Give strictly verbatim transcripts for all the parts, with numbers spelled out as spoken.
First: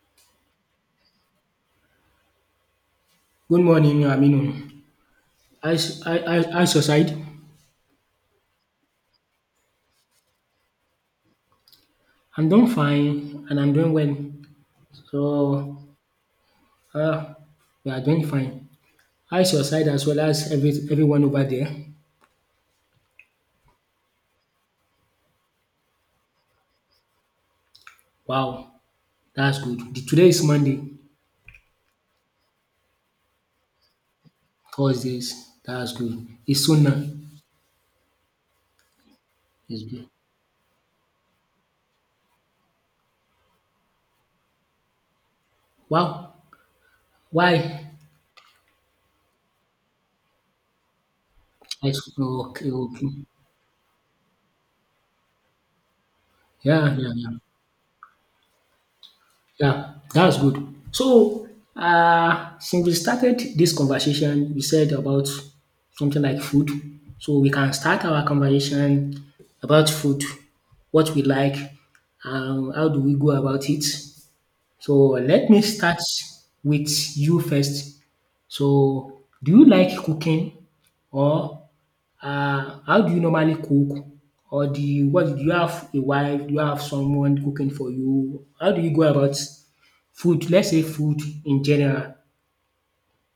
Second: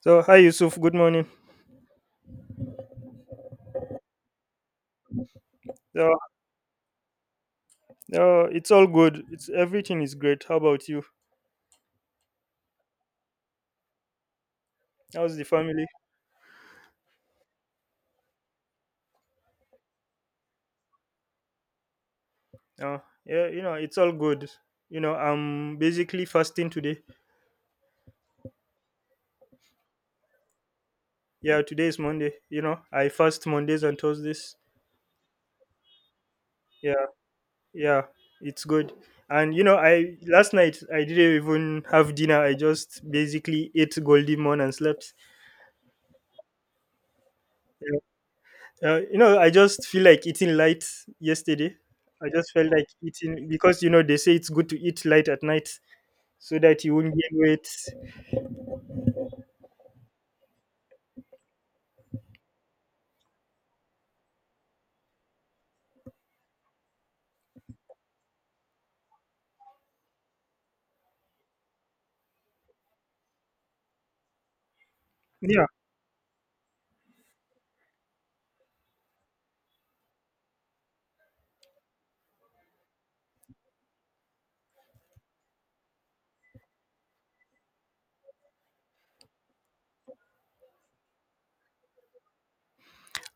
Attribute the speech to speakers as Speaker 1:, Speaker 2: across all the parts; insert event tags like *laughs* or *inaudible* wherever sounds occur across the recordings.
Speaker 1: So, hi Yusuf, good morning.
Speaker 2: Good morning, Aminu. I, s-
Speaker 1: Uh,
Speaker 2: I, I, I suicide.
Speaker 1: uh, it's all good. It's everything is great. How about you?
Speaker 2: I'm doing fine and I'm doing well.
Speaker 1: How's the family?
Speaker 2: So, uh, we are doing fine. I suicide as well as every, everyone over there.
Speaker 1: Uh, yeah, you know, it's all good. You know, I'm basically fasting today.
Speaker 2: Wow, that's good. The, today is Monday.
Speaker 1: Yeah, today is Monday. You know, I fast Mondays and Thursdays.
Speaker 2: Thursdays. That's good. It's soon now.
Speaker 1: Yeah, yeah, it's good. And you know,
Speaker 2: It's good.
Speaker 1: I last night I didn't even have dinner. I just basically ate Goldie Moon and slept.
Speaker 2: Wow, why?
Speaker 1: Yeah. Uh, you know, I just feel like eating light yesterday.
Speaker 2: I, s-
Speaker 1: I just felt
Speaker 2: okay,
Speaker 1: like
Speaker 2: okay.
Speaker 1: eating because you know they say it's good to eat light at night, so that you
Speaker 2: Yeah, yeah,
Speaker 1: won't
Speaker 2: yeah.
Speaker 1: gain weight.
Speaker 2: Yeah, that's good. So, uh, since we started this conversation, we said about something like food. So we can start our conversation about food, what we like, um, how do we go about it, so let me
Speaker 1: Yeah.
Speaker 2: start with you first. So do you like cooking or um how do you normally cook, or do you what, do you have a wife, do you have someone cooking for you? How do you go about food? Let's say food in general.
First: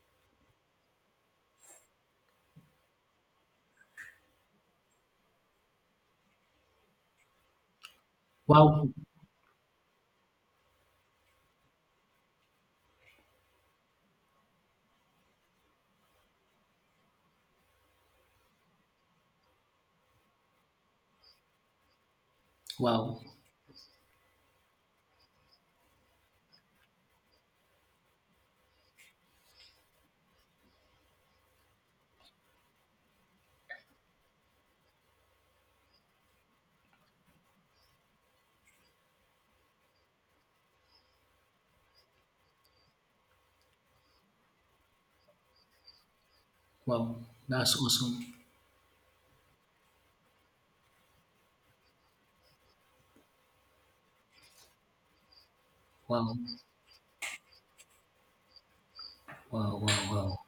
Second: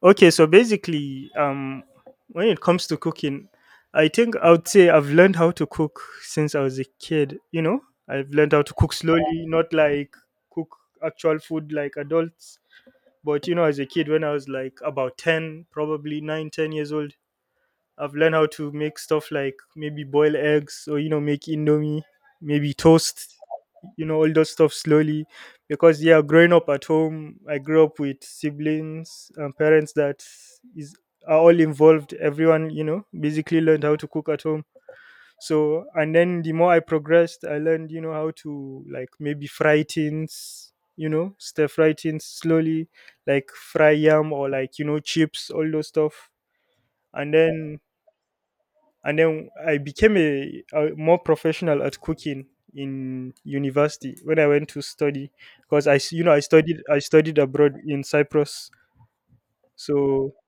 Speaker 1: Okay. So basically, um, when it comes to cooking, I think I would say I've learned how to cook since I was a kid. You know, I've learned how to cook
Speaker 2: Wow,
Speaker 1: slowly, not like cook actual food like adults. But you know, as a kid, when I was like about ten, probably nine, ten years old, I've learned how to make stuff like maybe boil eggs or, you know, make indomie, maybe
Speaker 2: wow,
Speaker 1: toast. You know, all those stuff slowly because yeah, growing up at home, I grew up with siblings and parents that is are all involved. Everyone, you know, basically learned how to cook at home. So and then the more I progressed, I learned, you know, how to like maybe fry things, you know, stir fry things slowly, like fry yam or like, you know, chips, all those stuff.
Speaker 2: wow,
Speaker 1: and
Speaker 2: that's
Speaker 1: then
Speaker 2: awesome.
Speaker 1: and then I became a, a more professional at cooking in university when I went to study, because I s- you know,
Speaker 2: Wow,
Speaker 1: I studied I studied abroad in Cyprus.
Speaker 2: wow, wow,
Speaker 1: So
Speaker 2: wow.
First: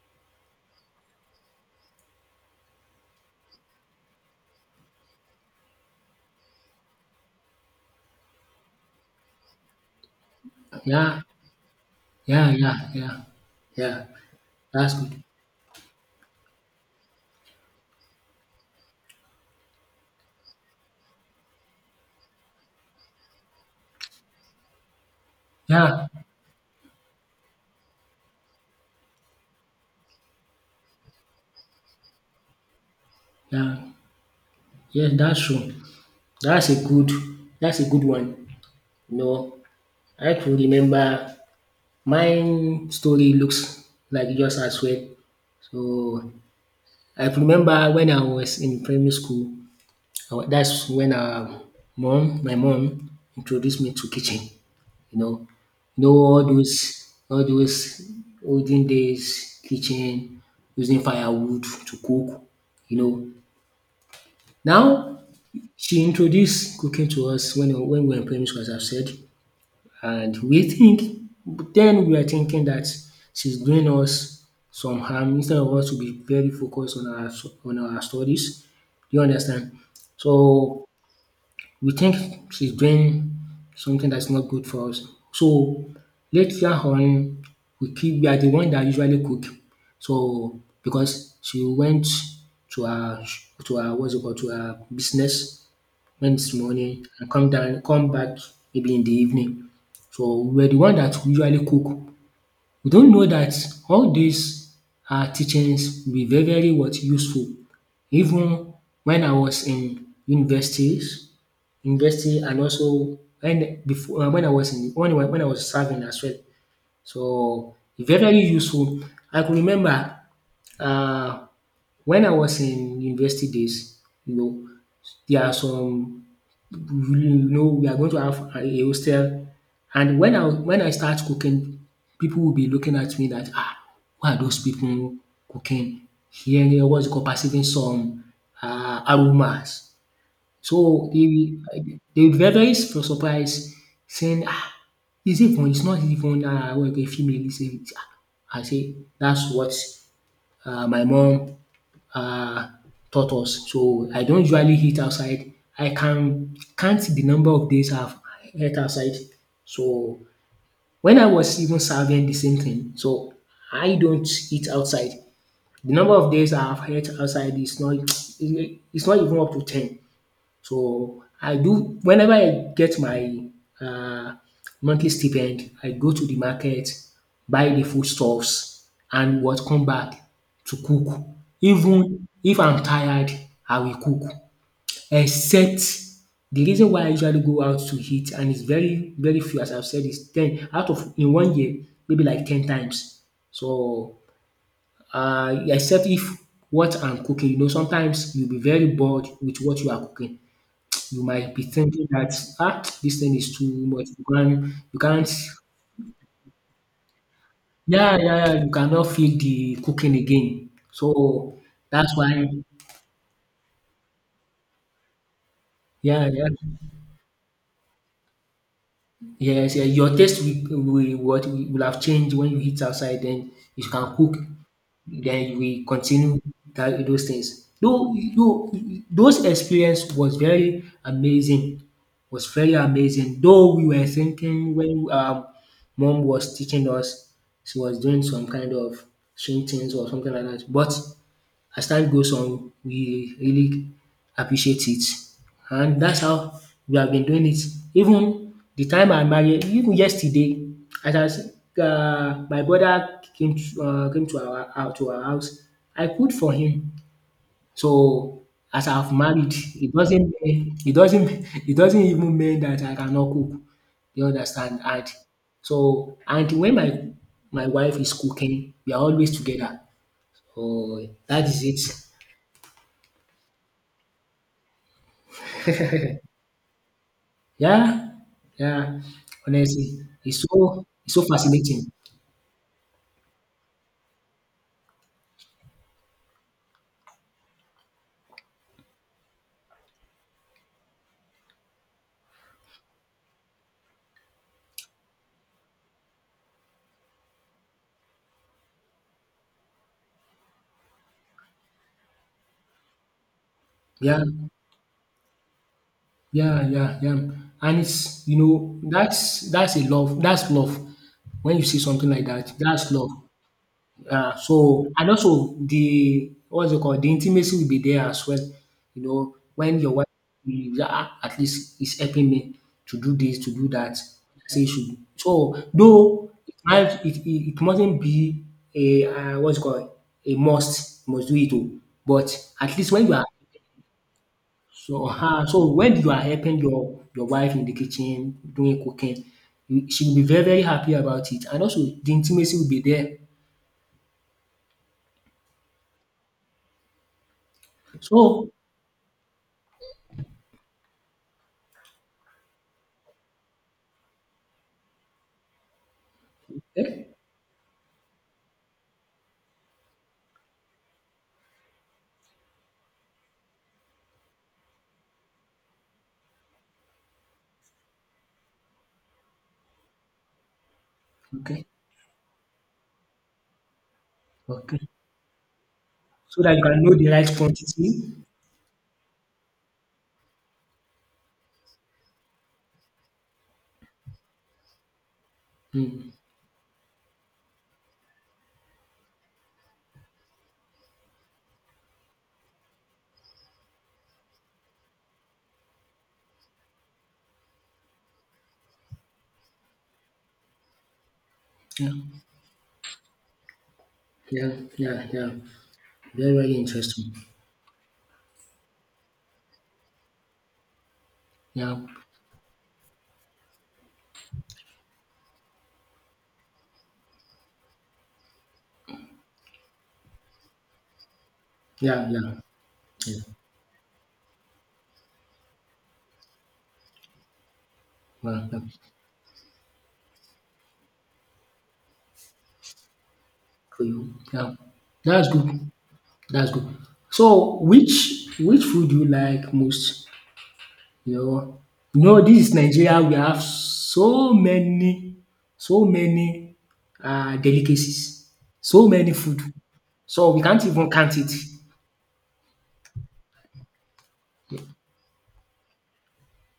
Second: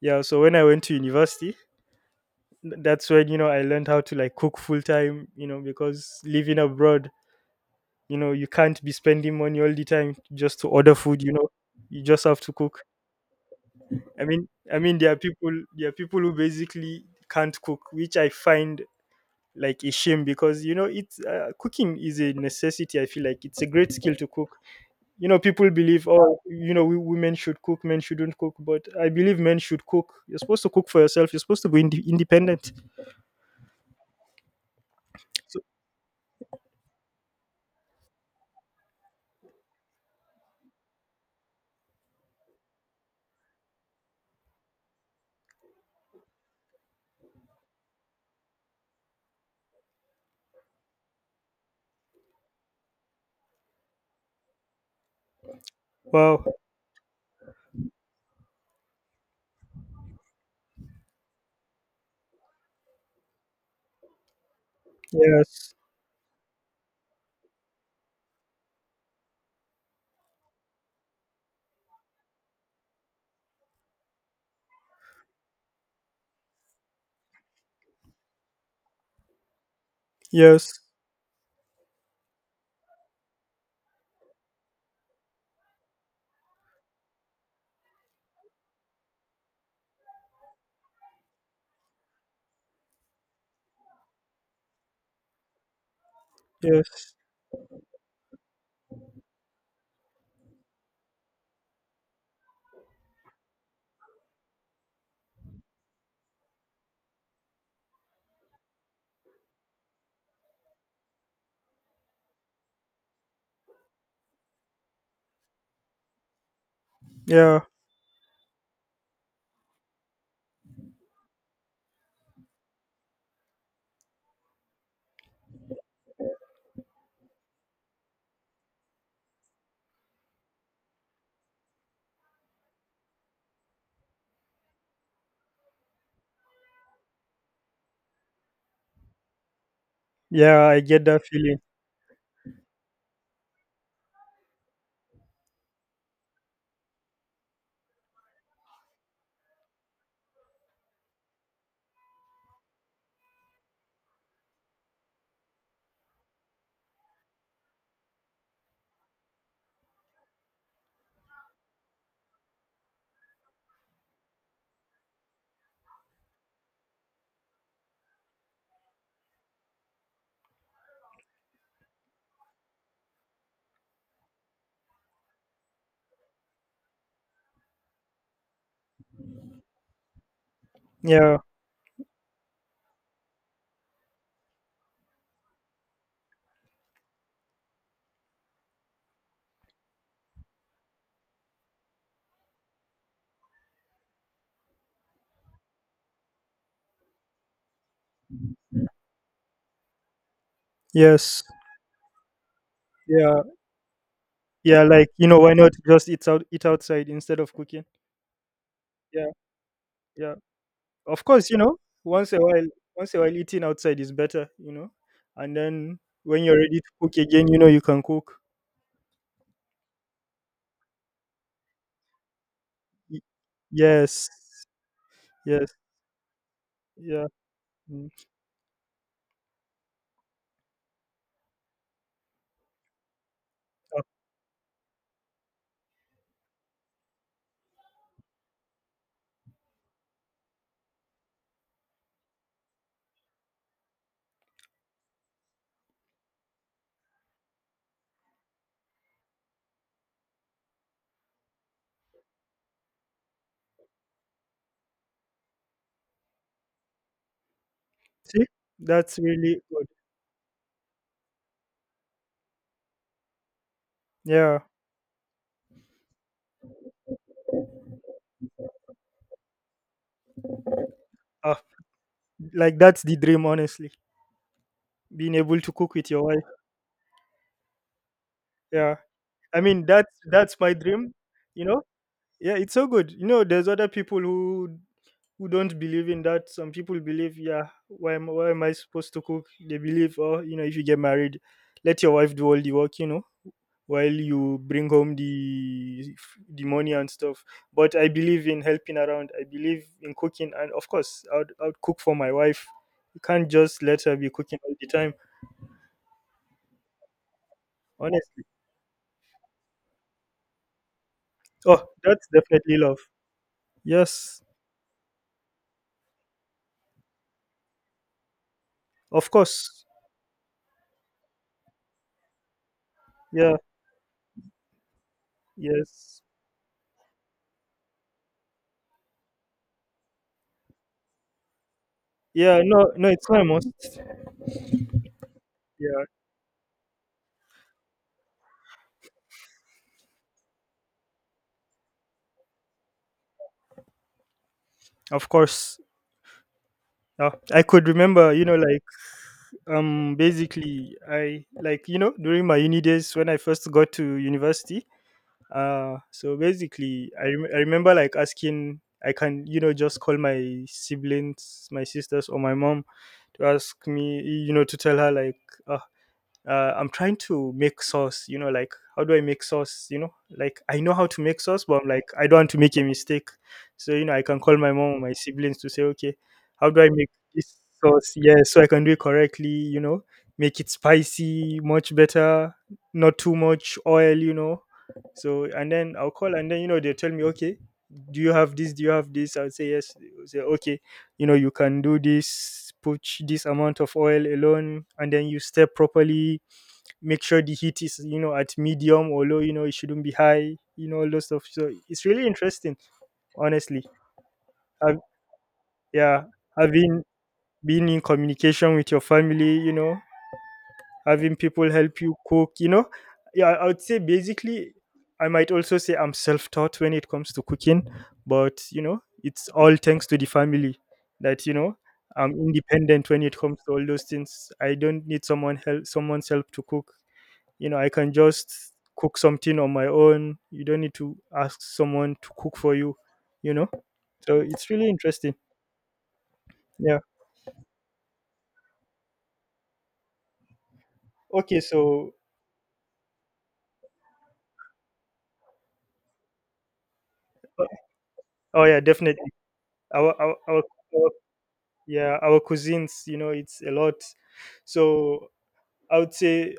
Speaker 1: yeah, so when I went to university, th- that's when, you know, I learned how to like cook full time, you know, because living abroad, you know, you can't be spending money all the time just to order food,
Speaker 2: Yeah,
Speaker 1: you know, you just have
Speaker 2: yeah,
Speaker 1: to
Speaker 2: yeah,
Speaker 1: cook.
Speaker 2: yeah, yeah.
Speaker 1: I mean I
Speaker 2: That's
Speaker 1: mean there are
Speaker 2: good.
Speaker 1: people there are people who basically can't cook, which I find like a shame because, you know, it's uh, cooking is a necessity. I feel like it's a great skill to cook. You know, people believe,
Speaker 2: Yeah,
Speaker 1: oh, you know, we, women should cook, men shouldn't cook, but I believe men should cook. You're supposed to cook for yourself. You're supposed to be inde independent.
Speaker 2: yeah, yeah, that's
Speaker 1: So,
Speaker 2: true. That's a good that's a good one. You know, I can remember my story looks like yours as well. So I can remember when I was in primary school, I wa- that's when um mom, my mom introduced me to kitchen. You know, you know
Speaker 1: wow.
Speaker 2: all those all those olden days kitchen, using firewood to cook. You know, now
Speaker 1: Yes.
Speaker 2: she introduced cooking to us when when we were in primary school, as I've said. And we think, then we are thinking that she's doing us some harm instead of us to be very focused on our on our studies. Do you understand?
Speaker 1: Yes.
Speaker 2: So we think she's doing something that's not good for us. So later on, we keep we are the one that usually cook. So because she went to her, to her, what's it called, to her business when this morning
Speaker 1: Yes.
Speaker 2: and come down, come back maybe in the evening. So we're the one that usually cook. We don't know that all these um teachings will be very very, what, useful, even when I was in universities university, and also when before uh, when I was in, when I wa- when I was serving as well. So
Speaker 1: Yeah,
Speaker 2: e very very useful. I could remember um when I was in university days, you know, there are some, you know, we are going to have a a hostel. And when I, when I start cooking, people will be looking at me that, ah, why are those people cooking? Hearing, eh, what's it called, perceiving some um aromas.
Speaker 1: yeah, I get
Speaker 2: So
Speaker 1: that
Speaker 2: they
Speaker 1: feeling.
Speaker 2: they will be very very sur surprised, saying, ah, is it even, it's not even, um, what, you female. I say ah, I say that's what um my mom um taught us. So I don't usually eat outside. I can count the number of days I've ate outside. So when I was even serving, the same thing, so I don't eat outside. The number of days I've ate outside is not *tsk* it's not even up to ten. So, I do whenever I get my um monthly stipend, I go to the market, buy the foodstuffs and what, come back to cook.
Speaker 1: Yeah.
Speaker 2: Even if I'm tired, I will cook, except the reason why I usually go out to eat, and it's very very few, as I've said, is ten out of in one year, maybe like ten times. So, um except if what I'm cooking, you know, sometimes you'll be very bored with what you are cooking. You
Speaker 1: Yes.
Speaker 2: might be thinking that, ah, this thing
Speaker 1: Yeah,
Speaker 2: is too much. You can't,
Speaker 1: yeah,
Speaker 2: you
Speaker 1: like, you
Speaker 2: can't,
Speaker 1: know, why not just eat out eat outside instead of cooking?
Speaker 2: yeah, yeah, yeah, you cannot
Speaker 1: Yeah,
Speaker 2: feel the cooking
Speaker 1: yeah.
Speaker 2: again.
Speaker 1: Of course, you
Speaker 2: So
Speaker 1: know,
Speaker 2: that's
Speaker 1: once a
Speaker 2: why,
Speaker 1: while, once a while, eating outside is better, you know. And then
Speaker 2: yeah,
Speaker 1: when
Speaker 2: yeah,
Speaker 1: you're ready to cook again, you know, you can cook.
Speaker 2: yes, yeah, your taste will, will, what, will have changed when you eat
Speaker 1: Y-
Speaker 2: outside. Then you can
Speaker 1: Yes,
Speaker 2: cook. Then
Speaker 1: yes,
Speaker 2: we continue that,
Speaker 1: yeah.
Speaker 2: those things.
Speaker 1: Mm.
Speaker 2: Though though those experience was very amazing, was very amazing. Though we
Speaker 1: Ah.
Speaker 2: were thinking when um mom was teaching us, she was doing some kind of strange things or something like that. But as time goes on, we really appreciate it, and that's how we have been doing it. Even the time I married, even yesterday as I was um my brother came, um came to our uh, to our house. I cooked for him. So
Speaker 1: See,
Speaker 2: as I've
Speaker 1: that's
Speaker 2: married,
Speaker 1: really good.
Speaker 2: it doesn't mean, it doesn't *laughs* it doesn't even mean that I cannot cook. You
Speaker 1: Yeah,
Speaker 2: understand? And so, and when my my wife is cooking, we are always together. So that
Speaker 1: ah,
Speaker 2: is it.
Speaker 1: like that's the dream, honestly. Being able to cook with your wife.
Speaker 2: Yeah,
Speaker 1: Yeah,
Speaker 2: yeah.
Speaker 1: I mean
Speaker 2: Honestly,
Speaker 1: that's
Speaker 2: it's
Speaker 1: that's my
Speaker 2: so,
Speaker 1: dream,
Speaker 2: it's so
Speaker 1: you know.
Speaker 2: fascinating.
Speaker 1: Yeah, it's so good. You know, there's other people who who don't believe in that. Some people believe, yeah, why am, why am I supposed to cook? They believe, oh, you know, if you get married, let your wife do all the work, you know, while you bring home the the money and stuff. But I believe in helping around. I believe in cooking, and of course, I'd I'd cook for my wife. You can't just let her
Speaker 2: Yeah,
Speaker 1: be cooking all the time.
Speaker 2: yeah, yeah, yeah. And it's, you
Speaker 1: Honestly,
Speaker 2: know, that's that's a love. That's love. When you see
Speaker 1: oh,
Speaker 2: something like
Speaker 1: that's
Speaker 2: that,
Speaker 1: definitely
Speaker 2: that's
Speaker 1: love.
Speaker 2: love. Yeah,
Speaker 1: Yes,
Speaker 2: so, and also the, what's it called? The intimacy will be there as well. You
Speaker 1: of
Speaker 2: know, when
Speaker 1: course.
Speaker 2: your wife is, "Ah, at least is helping me to do this, to
Speaker 1: Yeah.
Speaker 2: do that." Say you should. So
Speaker 1: Yes.
Speaker 2: though it might, it, it, it mustn't be a uh, what's it called, a must must do it all. But
Speaker 1: Yeah,
Speaker 2: at
Speaker 1: no,
Speaker 2: least
Speaker 1: no,
Speaker 2: when you
Speaker 1: it's
Speaker 2: are,
Speaker 1: almost.
Speaker 2: so, uh, so when
Speaker 1: Yeah,
Speaker 2: you are helping your your wife in the kitchen doing cooking, you- she will be very very happy about it, and also the intimacy will be there.
Speaker 1: of course. Yeah, I could remember, you
Speaker 2: So
Speaker 1: know, like um, basically, I like, you know, during my uni days when I first got to university. Uh, so basically,
Speaker 2: eh,
Speaker 1: I rem- I remember like asking, I can, you know, just call my siblings, my sisters, or my mom to ask me, you know, to tell her like, ah, uh, I'm trying to make sauce. You know, like, how do I make sauce? You know, like I know how to make sauce,
Speaker 2: okay.
Speaker 1: but I'm like, I don't want to make a mistake. So, you know, I can call my
Speaker 2: Okay.
Speaker 1: mom or my siblings to say, okay,
Speaker 2: So that you
Speaker 1: how do
Speaker 2: can
Speaker 1: I
Speaker 2: know the
Speaker 1: make
Speaker 2: right
Speaker 1: this
Speaker 2: quantity.
Speaker 1: sauce? Yeah, so I can do it correctly, you know, make it spicy, much better, not too much oil, you know. So, and then
Speaker 2: Mm,
Speaker 1: I'll call and then, you know, they tell me, okay, do you have this? Do you have this? I'll say, yes. They'll say, okay, you know, you can do this, put this amount of oil alone, and then you step properly, make sure the heat is, you know, at medium or low, you know, it shouldn't be high, you know, all those stuff. So
Speaker 2: yeah,
Speaker 1: it's really interesting, honestly.
Speaker 2: yeah,
Speaker 1: I've,
Speaker 2: yeah, yeah.
Speaker 1: yeah,
Speaker 2: Very, very
Speaker 1: having
Speaker 2: interesting.
Speaker 1: been in communication with your family, you know, having people
Speaker 2: Yeah,
Speaker 1: help you cook, you know, yeah, I would say basically I might also say I'm self-taught when it comes to cooking, but you know, it's all thanks to the family that, you know,
Speaker 2: yeah,
Speaker 1: I'm
Speaker 2: yeah,
Speaker 1: independent when
Speaker 2: yeah.
Speaker 1: it comes to all those things. I don't need someone help someone's help to cook. You know, I can
Speaker 2: Well, yeah.
Speaker 1: just cook something on my own. You don't need to ask someone to cook for you, you know.
Speaker 2: Cool.
Speaker 1: So
Speaker 2: Yeah,
Speaker 1: it's really
Speaker 2: that's
Speaker 1: interesting.
Speaker 2: good. That's good.
Speaker 1: Yeah,
Speaker 2: So, which which food do you like most? You
Speaker 1: okay,
Speaker 2: know, you
Speaker 1: so
Speaker 2: know, this is Nigeria. We have so many, so many uh,
Speaker 1: uh,
Speaker 2: delicacies,
Speaker 1: oh yeah,
Speaker 2: so many
Speaker 1: definitely.
Speaker 2: food.
Speaker 1: Our
Speaker 2: So
Speaker 1: our,
Speaker 2: we
Speaker 1: our,
Speaker 2: can't even
Speaker 1: our
Speaker 2: count it.
Speaker 1: Yeah, our cuisines, you know, it's a lot. So I would say,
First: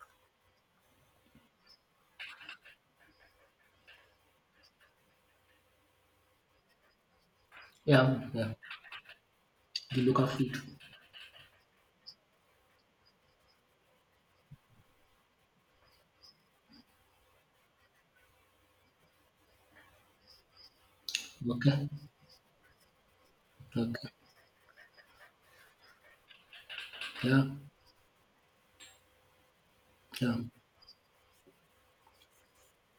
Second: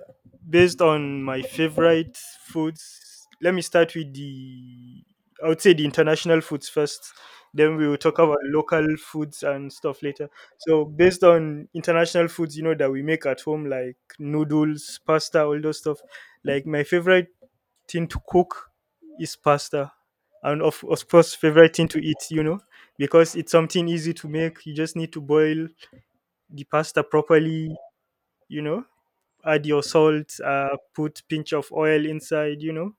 Speaker 1: based on my favorite foods, let me start with the, I would say, the international foods first. Then we will
Speaker 2: Yeah,
Speaker 1: talk about
Speaker 2: yeah.
Speaker 1: local foods and stuff
Speaker 2: The local
Speaker 1: later.
Speaker 2: food.
Speaker 1: So based on international foods, you know, that we make at home like noodles, pasta, all those stuff. Like my favorite thing to cook is pasta. And of, of course, favorite thing
Speaker 2: Okay,
Speaker 1: to eat, you know, because it's something
Speaker 2: okay.
Speaker 1: easy to make. You just need to boil the pasta
Speaker 2: Yeah,
Speaker 1: properly, you know, add your
Speaker 2: yeah.
Speaker 1: salt, uh, put pinch of oil inside, you know,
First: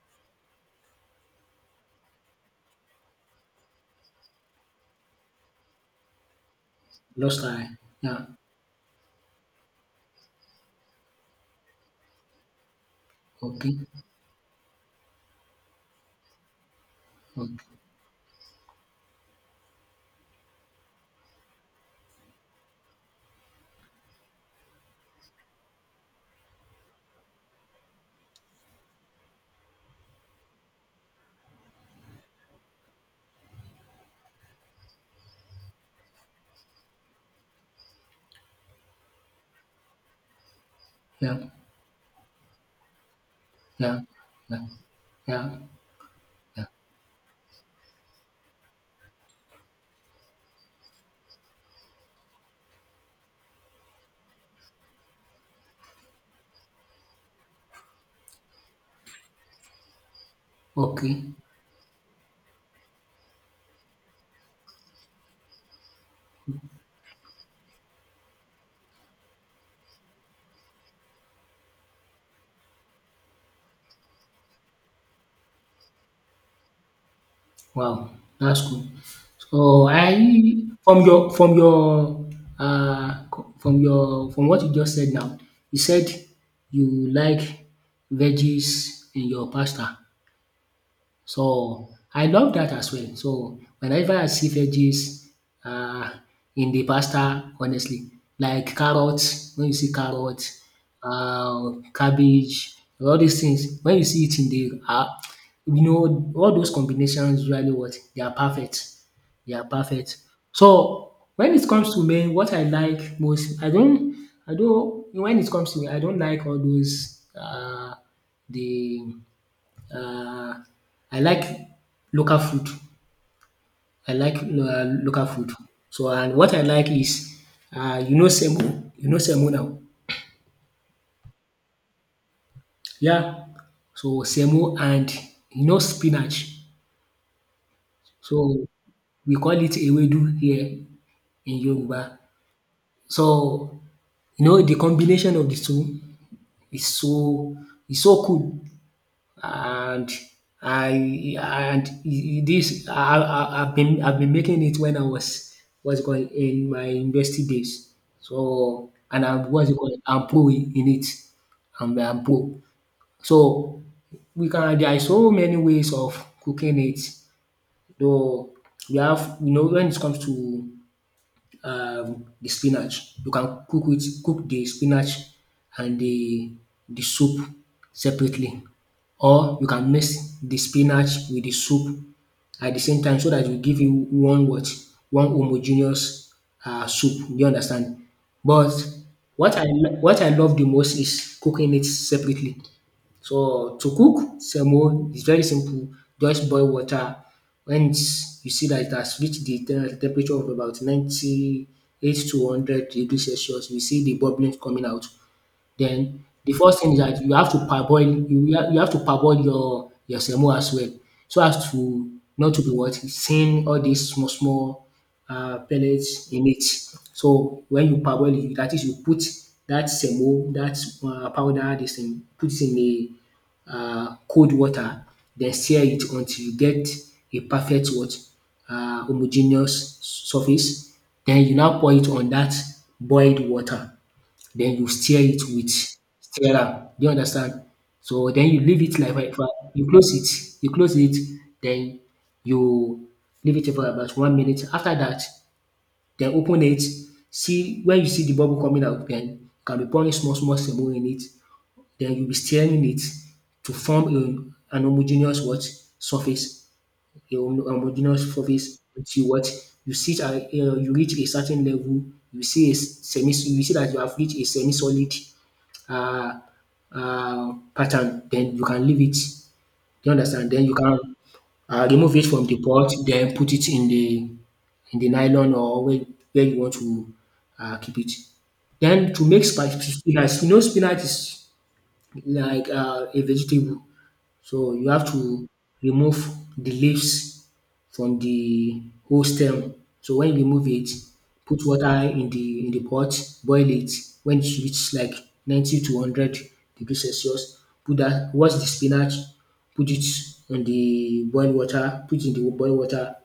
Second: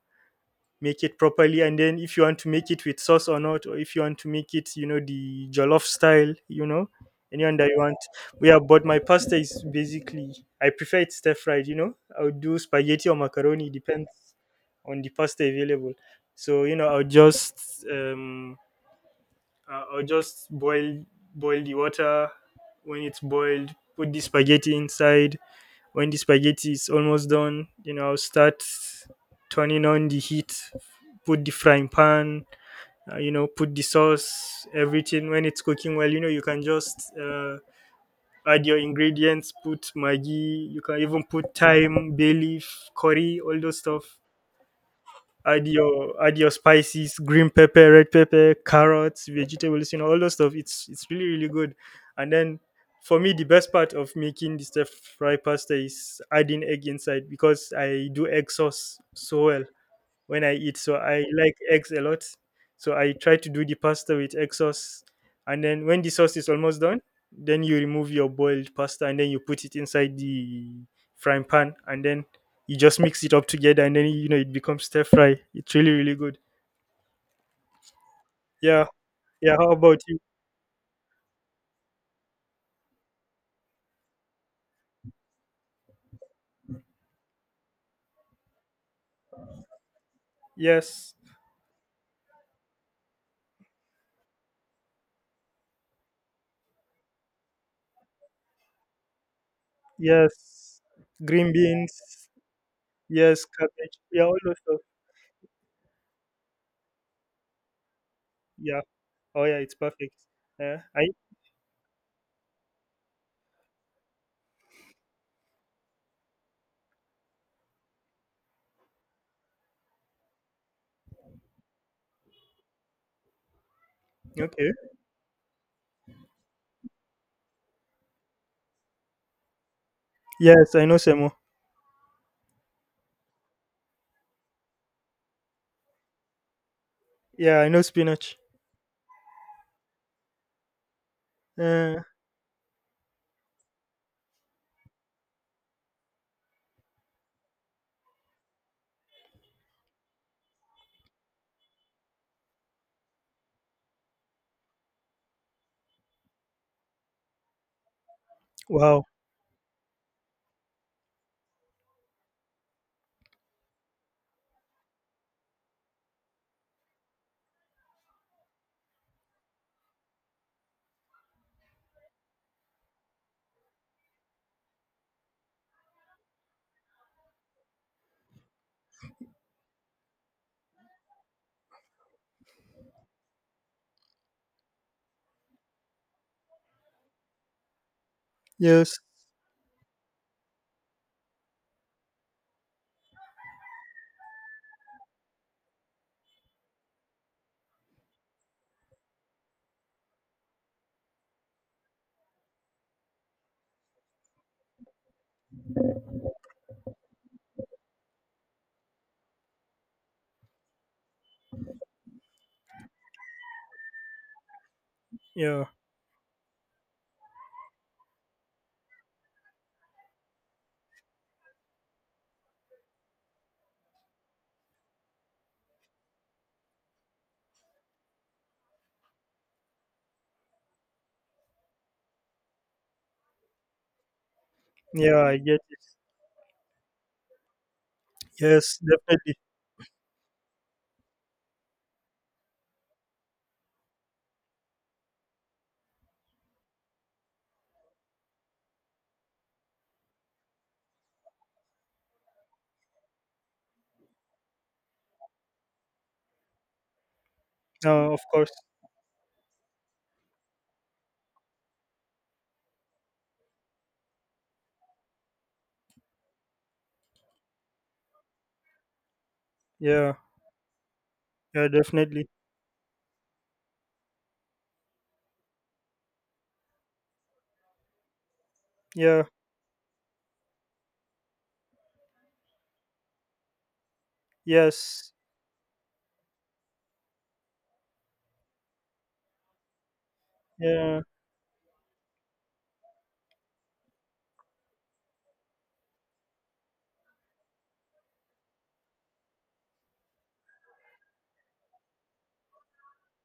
Speaker 1: make it properly. And then if you want to make it with sauce or not, or if you want to make it, you know, the jollof style, you know,
Speaker 2: Lost
Speaker 1: anyone that
Speaker 2: Eye.
Speaker 1: you want.
Speaker 2: Yeah.
Speaker 1: Yeah, but my pasta is basically, I prefer it stir fried, you know, I would do spaghetti or macaroni,
Speaker 2: Okay.
Speaker 1: depends on the pasta available. So, you know, I'll
Speaker 2: Okay.
Speaker 1: just, um, I- I'll just boil, boil the water. When it's boiled, put the spaghetti inside. When the spaghetti is almost done, you know, I'll start turning on the heat, put the frying pan, uh, you know, put the sauce, everything. When it's cooking well, you know, you can just uh, add your ingredients, put Maggi, you can even
Speaker 2: Yeah.
Speaker 1: put thyme, bay leaf, curry, all those
Speaker 2: Yeah.
Speaker 1: stuff.
Speaker 2: Yeah. Yeah.
Speaker 1: Add your add your
Speaker 2: Yeah.
Speaker 1: spices, green pepper, red pepper, carrots, vegetables, you know, all those stuff. It's it's really, really good. And then, for me, the best part of making the stir fry pasta is adding egg inside, because I do egg sauce so well when I eat. So I
Speaker 2: Okay.
Speaker 1: like eggs a lot. So I try to do the pasta with egg sauce. And then when the sauce is almost done, then you remove your boiled pasta and then you put it inside the frying pan, and then you just mix it up together, and then, you know, it becomes stir fry. It's really, really good.
Speaker 2: Wow. That's cool.
Speaker 1: Yeah. Yeah, how
Speaker 2: So
Speaker 1: about
Speaker 2: I,
Speaker 1: you?
Speaker 2: from your from your uh co- from your, from what you just said now, you said you like veggies in your pasta.
Speaker 1: Yes.
Speaker 2: So I love that as well. So whenever I see veggies uh, in the pasta, honestly, like carrots, when you see carrots,
Speaker 1: Yes. Green
Speaker 2: uh,
Speaker 1: beans.
Speaker 2: cabbage, all these
Speaker 1: Yes,
Speaker 2: things,
Speaker 1: cabbage.
Speaker 2: when you
Speaker 1: Yeah,
Speaker 2: see
Speaker 1: all
Speaker 2: it in
Speaker 1: those
Speaker 2: the,
Speaker 1: stuff.
Speaker 2: uh, you know, all those combinations usually, what, they are
Speaker 1: Yeah.
Speaker 2: perfect.
Speaker 1: Oh
Speaker 2: They
Speaker 1: yeah,
Speaker 2: are
Speaker 1: it's perfect.
Speaker 2: perfect.
Speaker 1: Yeah. I
Speaker 2: So when it comes to me, what I like most, I don't, I don't. When it comes to me, I don't like all those uh, the uh, I like local food. I like
Speaker 1: okay.
Speaker 2: uh, local food. So, and what I like is uh, you know semo, you know semo now.
Speaker 1: Yes, I know Semo.
Speaker 2: Yeah. So semo and, you know, spinach.
Speaker 1: Yeah, I know spinach.
Speaker 2: So we call it ewedu here in
Speaker 1: Uh,
Speaker 2: Yoruba. So, you know, the combination of the two is so, is so cool. And I, and this, I, I I've been, I've been making it when I was, what's it called, in my university days. So,
Speaker 1: Wow.
Speaker 2: and i, what's it called, I'm pro in in it. I'm I'm pro. So we can, there are so many ways of cooking it. Though we have, you know, when it comes to um, the spinach. You can cook it, cook the spinach and the the soup separately, or you can mix the spinach with the soup at the same time, so that will give you one, what, one homogeneous um soup. You understand? But
Speaker 1: Yes.
Speaker 2: what I lo- what I love the most is cooking it separately. So to cook semo is very simple. Just boil water. When it's, you see that it has reached the te- temperature of about ninety-eight to one hundred degrees Celsius, you see the bubbling coming out. Then the first thing is that you have to parboil, you have you have to parboil your your semo as well, so as to not to be, what, seeing all these small small
Speaker 1: Yeah.
Speaker 2: um pellets in it. So when you parboil it, that is, you put that semo, that um powder, this thing, put it in a um cold water, then stir it until you get a perfect, what, um homogeneous surface. Then you now pour it on that boiled water, then you stir
Speaker 1: Yeah. I
Speaker 2: it
Speaker 1: get
Speaker 2: with
Speaker 1: it.
Speaker 2: stirrer. Do you understand? So then you
Speaker 1: Yes.
Speaker 2: leave it like that.
Speaker 1: Definitely.
Speaker 2: For- You close it. You close it. Then you leave it for about one minute. After that, then open it. See when you see the bubble coming out. Then you can be pouring small small semo in it. Then you'll be stirring it to form a, an homogeneous, what, surface. A hom-
Speaker 1: No. Of
Speaker 2: homogeneous
Speaker 1: course.
Speaker 2: surface until, what, you see. It, Uh, you reach a certain level. You see a semi. You see that you have reached a semi solid uh, uh, pattern, then you can leave it. You
Speaker 1: Yeah.
Speaker 2: understand? Then you can
Speaker 1: Yeah.
Speaker 2: uh, remove it
Speaker 1: Definitely.
Speaker 2: from the pot, then put it in the, in the nylon or where, where you want to uh, keep it. Then
Speaker 1: Yeah.
Speaker 2: to make spi- spinach, you know, spinach is like uh, a vegetable. So you have
Speaker 1: Yes.
Speaker 2: to remove the leaves from the whole stem. So when you remove it,
Speaker 1: Yeah.
Speaker 2: put water in the, in the pot, boil it. When it reaches like ninety to one hundred degrees Celsius, put that wash the spinach, put it on the boiled water, put in the boiled water.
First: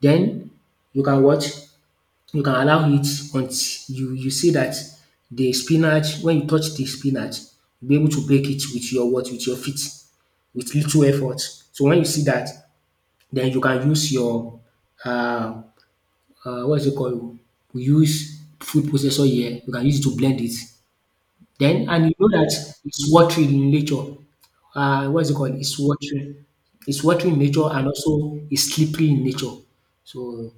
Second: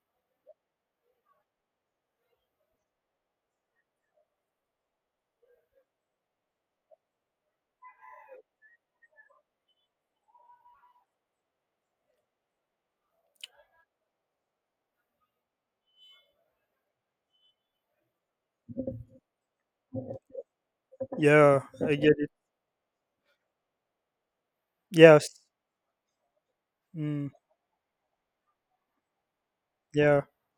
Speaker 2: Then you can what? You can allow it until you you see that the spinach, when you touch the spinach, you be able to break it with your what? With your feet with little effort. So when you see that, then you can use your uh, uh, what is it called? We use food processor here. You can use it to blend it.
Speaker 1: Yeah.
Speaker 2: Then
Speaker 1: I
Speaker 2: and
Speaker 1: get
Speaker 2: you know
Speaker 1: it.
Speaker 2: that it's watery in nature. Uh, what is it
Speaker 1: Yes.
Speaker 2: called? It's watery. It's
Speaker 1: Mm.
Speaker 2: watery in nature, and also it's slippery in nature.
Speaker 1: Yeah.
Speaker 2: So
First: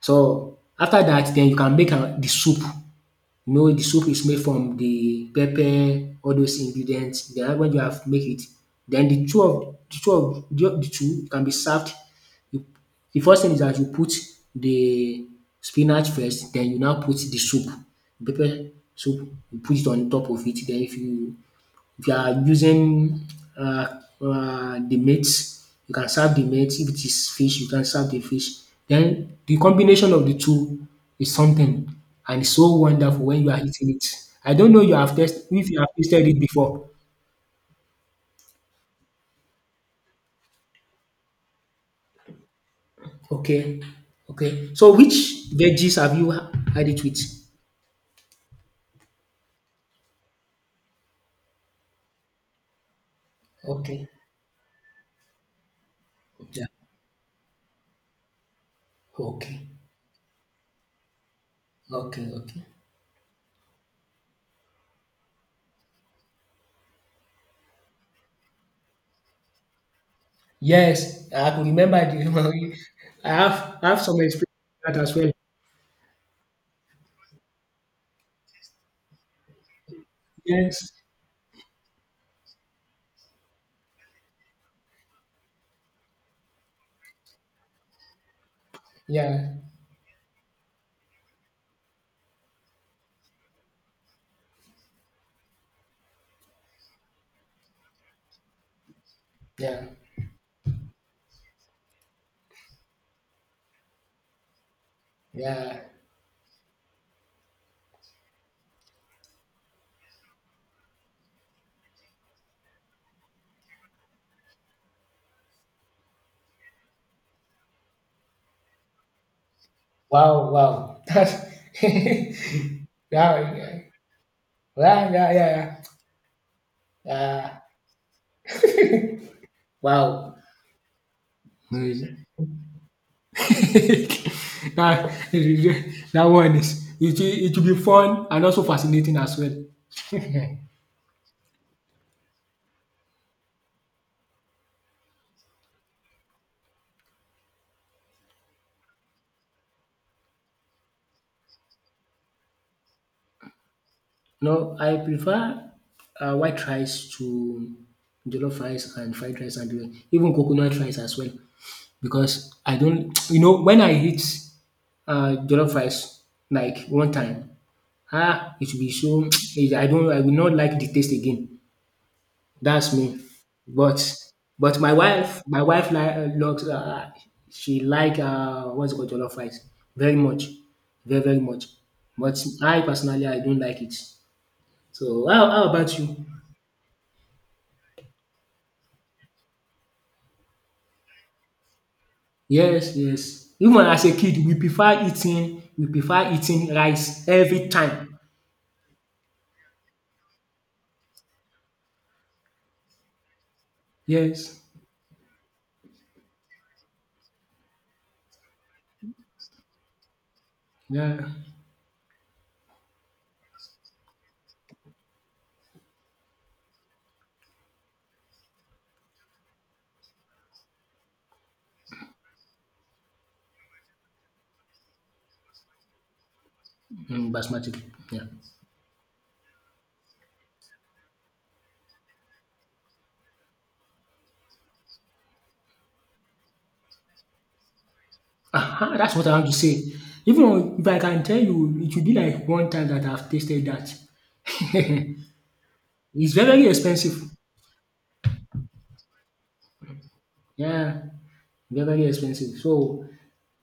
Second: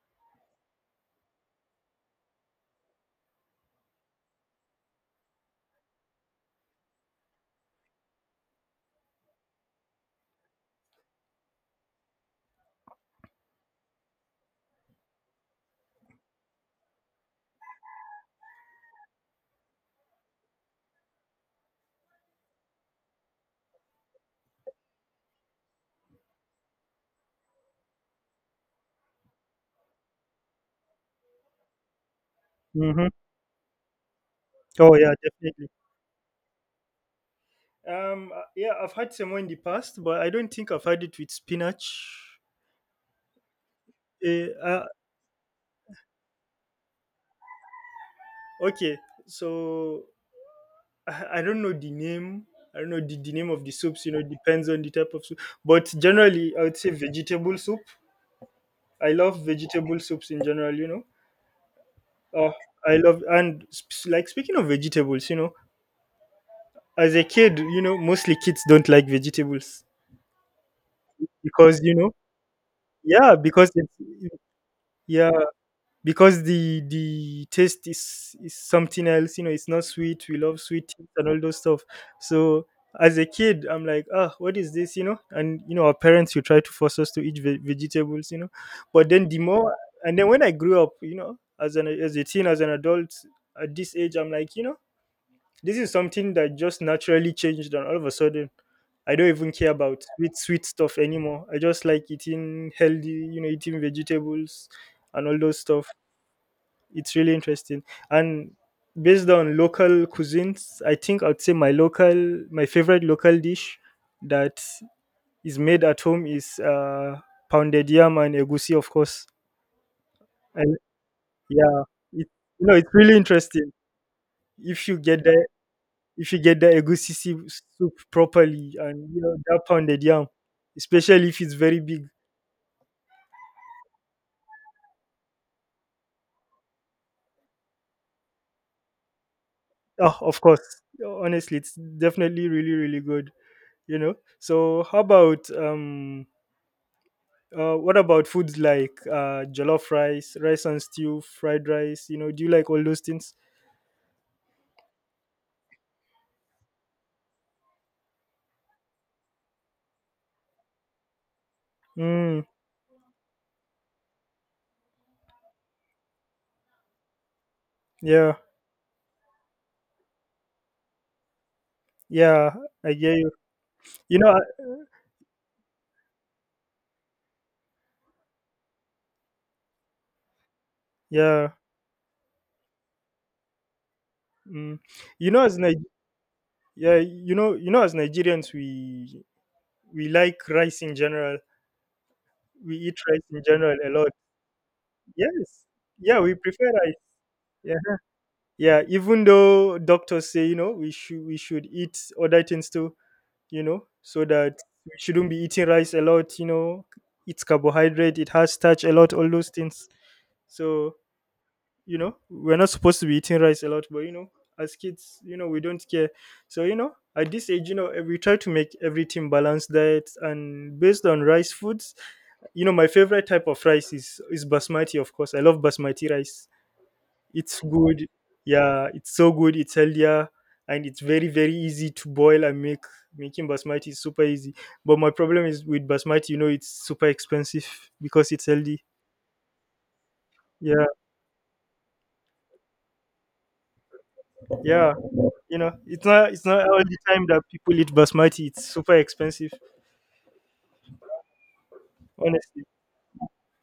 Speaker 2: so after that, then you can make uh, the soup. You know the soup is made from the pepper, all those ingredients. Then when you have make it, then the two of the two of the the two can be served. You, the first thing is that you put the spinach first, then you now put the soup, pepper soup, you put it on top of it. Then if you, if you are using um um the meat, you can serve the meat. If it is fish, you can serve the fish. Then the combination of the two is something, and it's so
Speaker 1: Mm-hmm.
Speaker 2: wonderful when you are eating it. I don't know you
Speaker 1: Oh yeah.
Speaker 2: have test
Speaker 1: Definitely.
Speaker 2: if you have tasted it before.
Speaker 1: Um. uh, Yeah. I've had semo in the past, but I don't think I've had it with spinach.
Speaker 2: Okay,
Speaker 1: Eh,
Speaker 2: okay.
Speaker 1: Uh,
Speaker 2: So which veggies have you had it with?
Speaker 1: okay. So I, I don't know the name. I don't know the, the name of the soups.
Speaker 2: Okay.
Speaker 1: You know, depends on the type of soup. But generally, I
Speaker 2: Yeah.
Speaker 1: would say vegetable soup. I love
Speaker 2: Okay.
Speaker 1: vegetable soups in general, you know.
Speaker 2: Okay,
Speaker 1: Oh,
Speaker 2: okay.
Speaker 1: I love and sp- like speaking of vegetables, you know, as a kid, you know, mostly kids don't like vegetables
Speaker 2: Yes, I could
Speaker 1: because you
Speaker 2: remember
Speaker 1: know,
Speaker 2: the *laughs* I
Speaker 1: yeah, because
Speaker 2: have
Speaker 1: it's
Speaker 2: I have some experience with that as
Speaker 1: yeah,
Speaker 2: well.
Speaker 1: because the the taste is is something else, you know. It's not sweet, we love sweet
Speaker 2: Yes.
Speaker 1: things and all those stuff. So as a kid I'm like, ah, what is this, you know? And you know our parents will try to force us to eat ve- vegetables, you know. But then the
Speaker 2: Yeah.
Speaker 1: more And then when I grew up, you know, as an as a teen, as an adult, at this age I'm like, you know, this is something that just naturally changed, and all of a sudden I don't even care
Speaker 2: Yeah.
Speaker 1: about sweet sweet stuff anymore. I just like eating healthy, you know, eating vegetables and all those
Speaker 2: Yeah.
Speaker 1: stuff. It's really interesting. And based on local cuisines, I think I'd say my local my favorite local dish that is made at home is uh pounded yam and egusi, of course.
Speaker 2: Wow,
Speaker 1: And
Speaker 2: wow. *laughs* That's
Speaker 1: yeah,
Speaker 2: *laughs*
Speaker 1: it,
Speaker 2: yeah,
Speaker 1: you know, it's really interesting.
Speaker 2: yeah,
Speaker 1: if you
Speaker 2: yeah,
Speaker 1: get
Speaker 2: yeah,
Speaker 1: the
Speaker 2: yeah.
Speaker 1: if you get the egusi
Speaker 2: Yeah.
Speaker 1: si-
Speaker 2: Uh,
Speaker 1: soup properly, and you know that pounded yam,
Speaker 2: wow.
Speaker 1: especially if it's
Speaker 2: *laughs*
Speaker 1: very big,
Speaker 2: that, that one is it, will- it will be fun and also fascinating as well.
Speaker 1: oh, of
Speaker 2: *laughs*
Speaker 1: course, honestly, it's definitely really really good, you know. So how about um Uh, what about foods like uh, jollof rice, rice and stew, fried rice? You know, do you like all those things?
Speaker 2: No, I prefer uh, white rice to jollof rice and fried rice and even coconut rice as well. Because
Speaker 1: Mm,
Speaker 2: I don't, you know, when I eat uh, jollof rice like one time,
Speaker 1: yeah,
Speaker 2: ah, it will be so *tsk* I don't, I will not like the taste again.
Speaker 1: yeah, I
Speaker 2: That's
Speaker 1: get
Speaker 2: me.
Speaker 1: you.
Speaker 2: But
Speaker 1: You know, I-
Speaker 2: but my wife my wife like loves uh, she like uh, what's it called, jollof rice very much, very very
Speaker 1: yeah,
Speaker 2: much. But I personally I don't like it.
Speaker 1: mm.
Speaker 2: So
Speaker 1: You know,
Speaker 2: how,
Speaker 1: as
Speaker 2: how
Speaker 1: Ni-
Speaker 2: about you?
Speaker 1: yeah, you know, you know, as Nigerians, we we like rice in general. We eat
Speaker 2: Yes,
Speaker 1: rice in
Speaker 2: yes.
Speaker 1: general
Speaker 2: Even
Speaker 1: a
Speaker 2: as
Speaker 1: lot.
Speaker 2: a kid, we prefer eating,
Speaker 1: Yes,
Speaker 2: we
Speaker 1: yeah,
Speaker 2: prefer
Speaker 1: we prefer
Speaker 2: eating
Speaker 1: rice.
Speaker 2: rice every
Speaker 1: Yeah,
Speaker 2: time.
Speaker 1: yeah. Even though doctors say, you know, we should we should eat other things too, you know, so that
Speaker 2: Yes.
Speaker 1: we shouldn't be eating rice a lot, you know. It's carbohydrate, it has starch a lot, all those things. So,
Speaker 2: Yeah,
Speaker 1: you know, we're not supposed to be eating rice a lot, but you know, as kids, you know, we don't care. So, you know, at this age, you know, eh, we try to make everything balanced diet and based on rice foods. You know, my favorite type of rice is is basmati, of course. I love basmati rice,
Speaker 2: mm,
Speaker 1: it's
Speaker 2: basmati.
Speaker 1: good.
Speaker 2: Yeah.
Speaker 1: Yeah, it's so good. It's healthier and it's very very easy to boil and make. Making basmati is super easy. But my problem is with basmati, you know, it's super expensive because it's healthy.
Speaker 2: Aha! That's what I want to say. Even on
Speaker 1: Yeah,
Speaker 2: if I can tell you, it will be like one time that I've tasted that.
Speaker 1: yeah.
Speaker 2: *laughs*
Speaker 1: You know, it's not
Speaker 2: It's
Speaker 1: it's
Speaker 2: very,
Speaker 1: not
Speaker 2: very
Speaker 1: all the
Speaker 2: expensive.
Speaker 1: time that people eat basmati. It's super expensive,
Speaker 2: Yeah, very, very expensive.
Speaker 1: honestly.
Speaker 2: So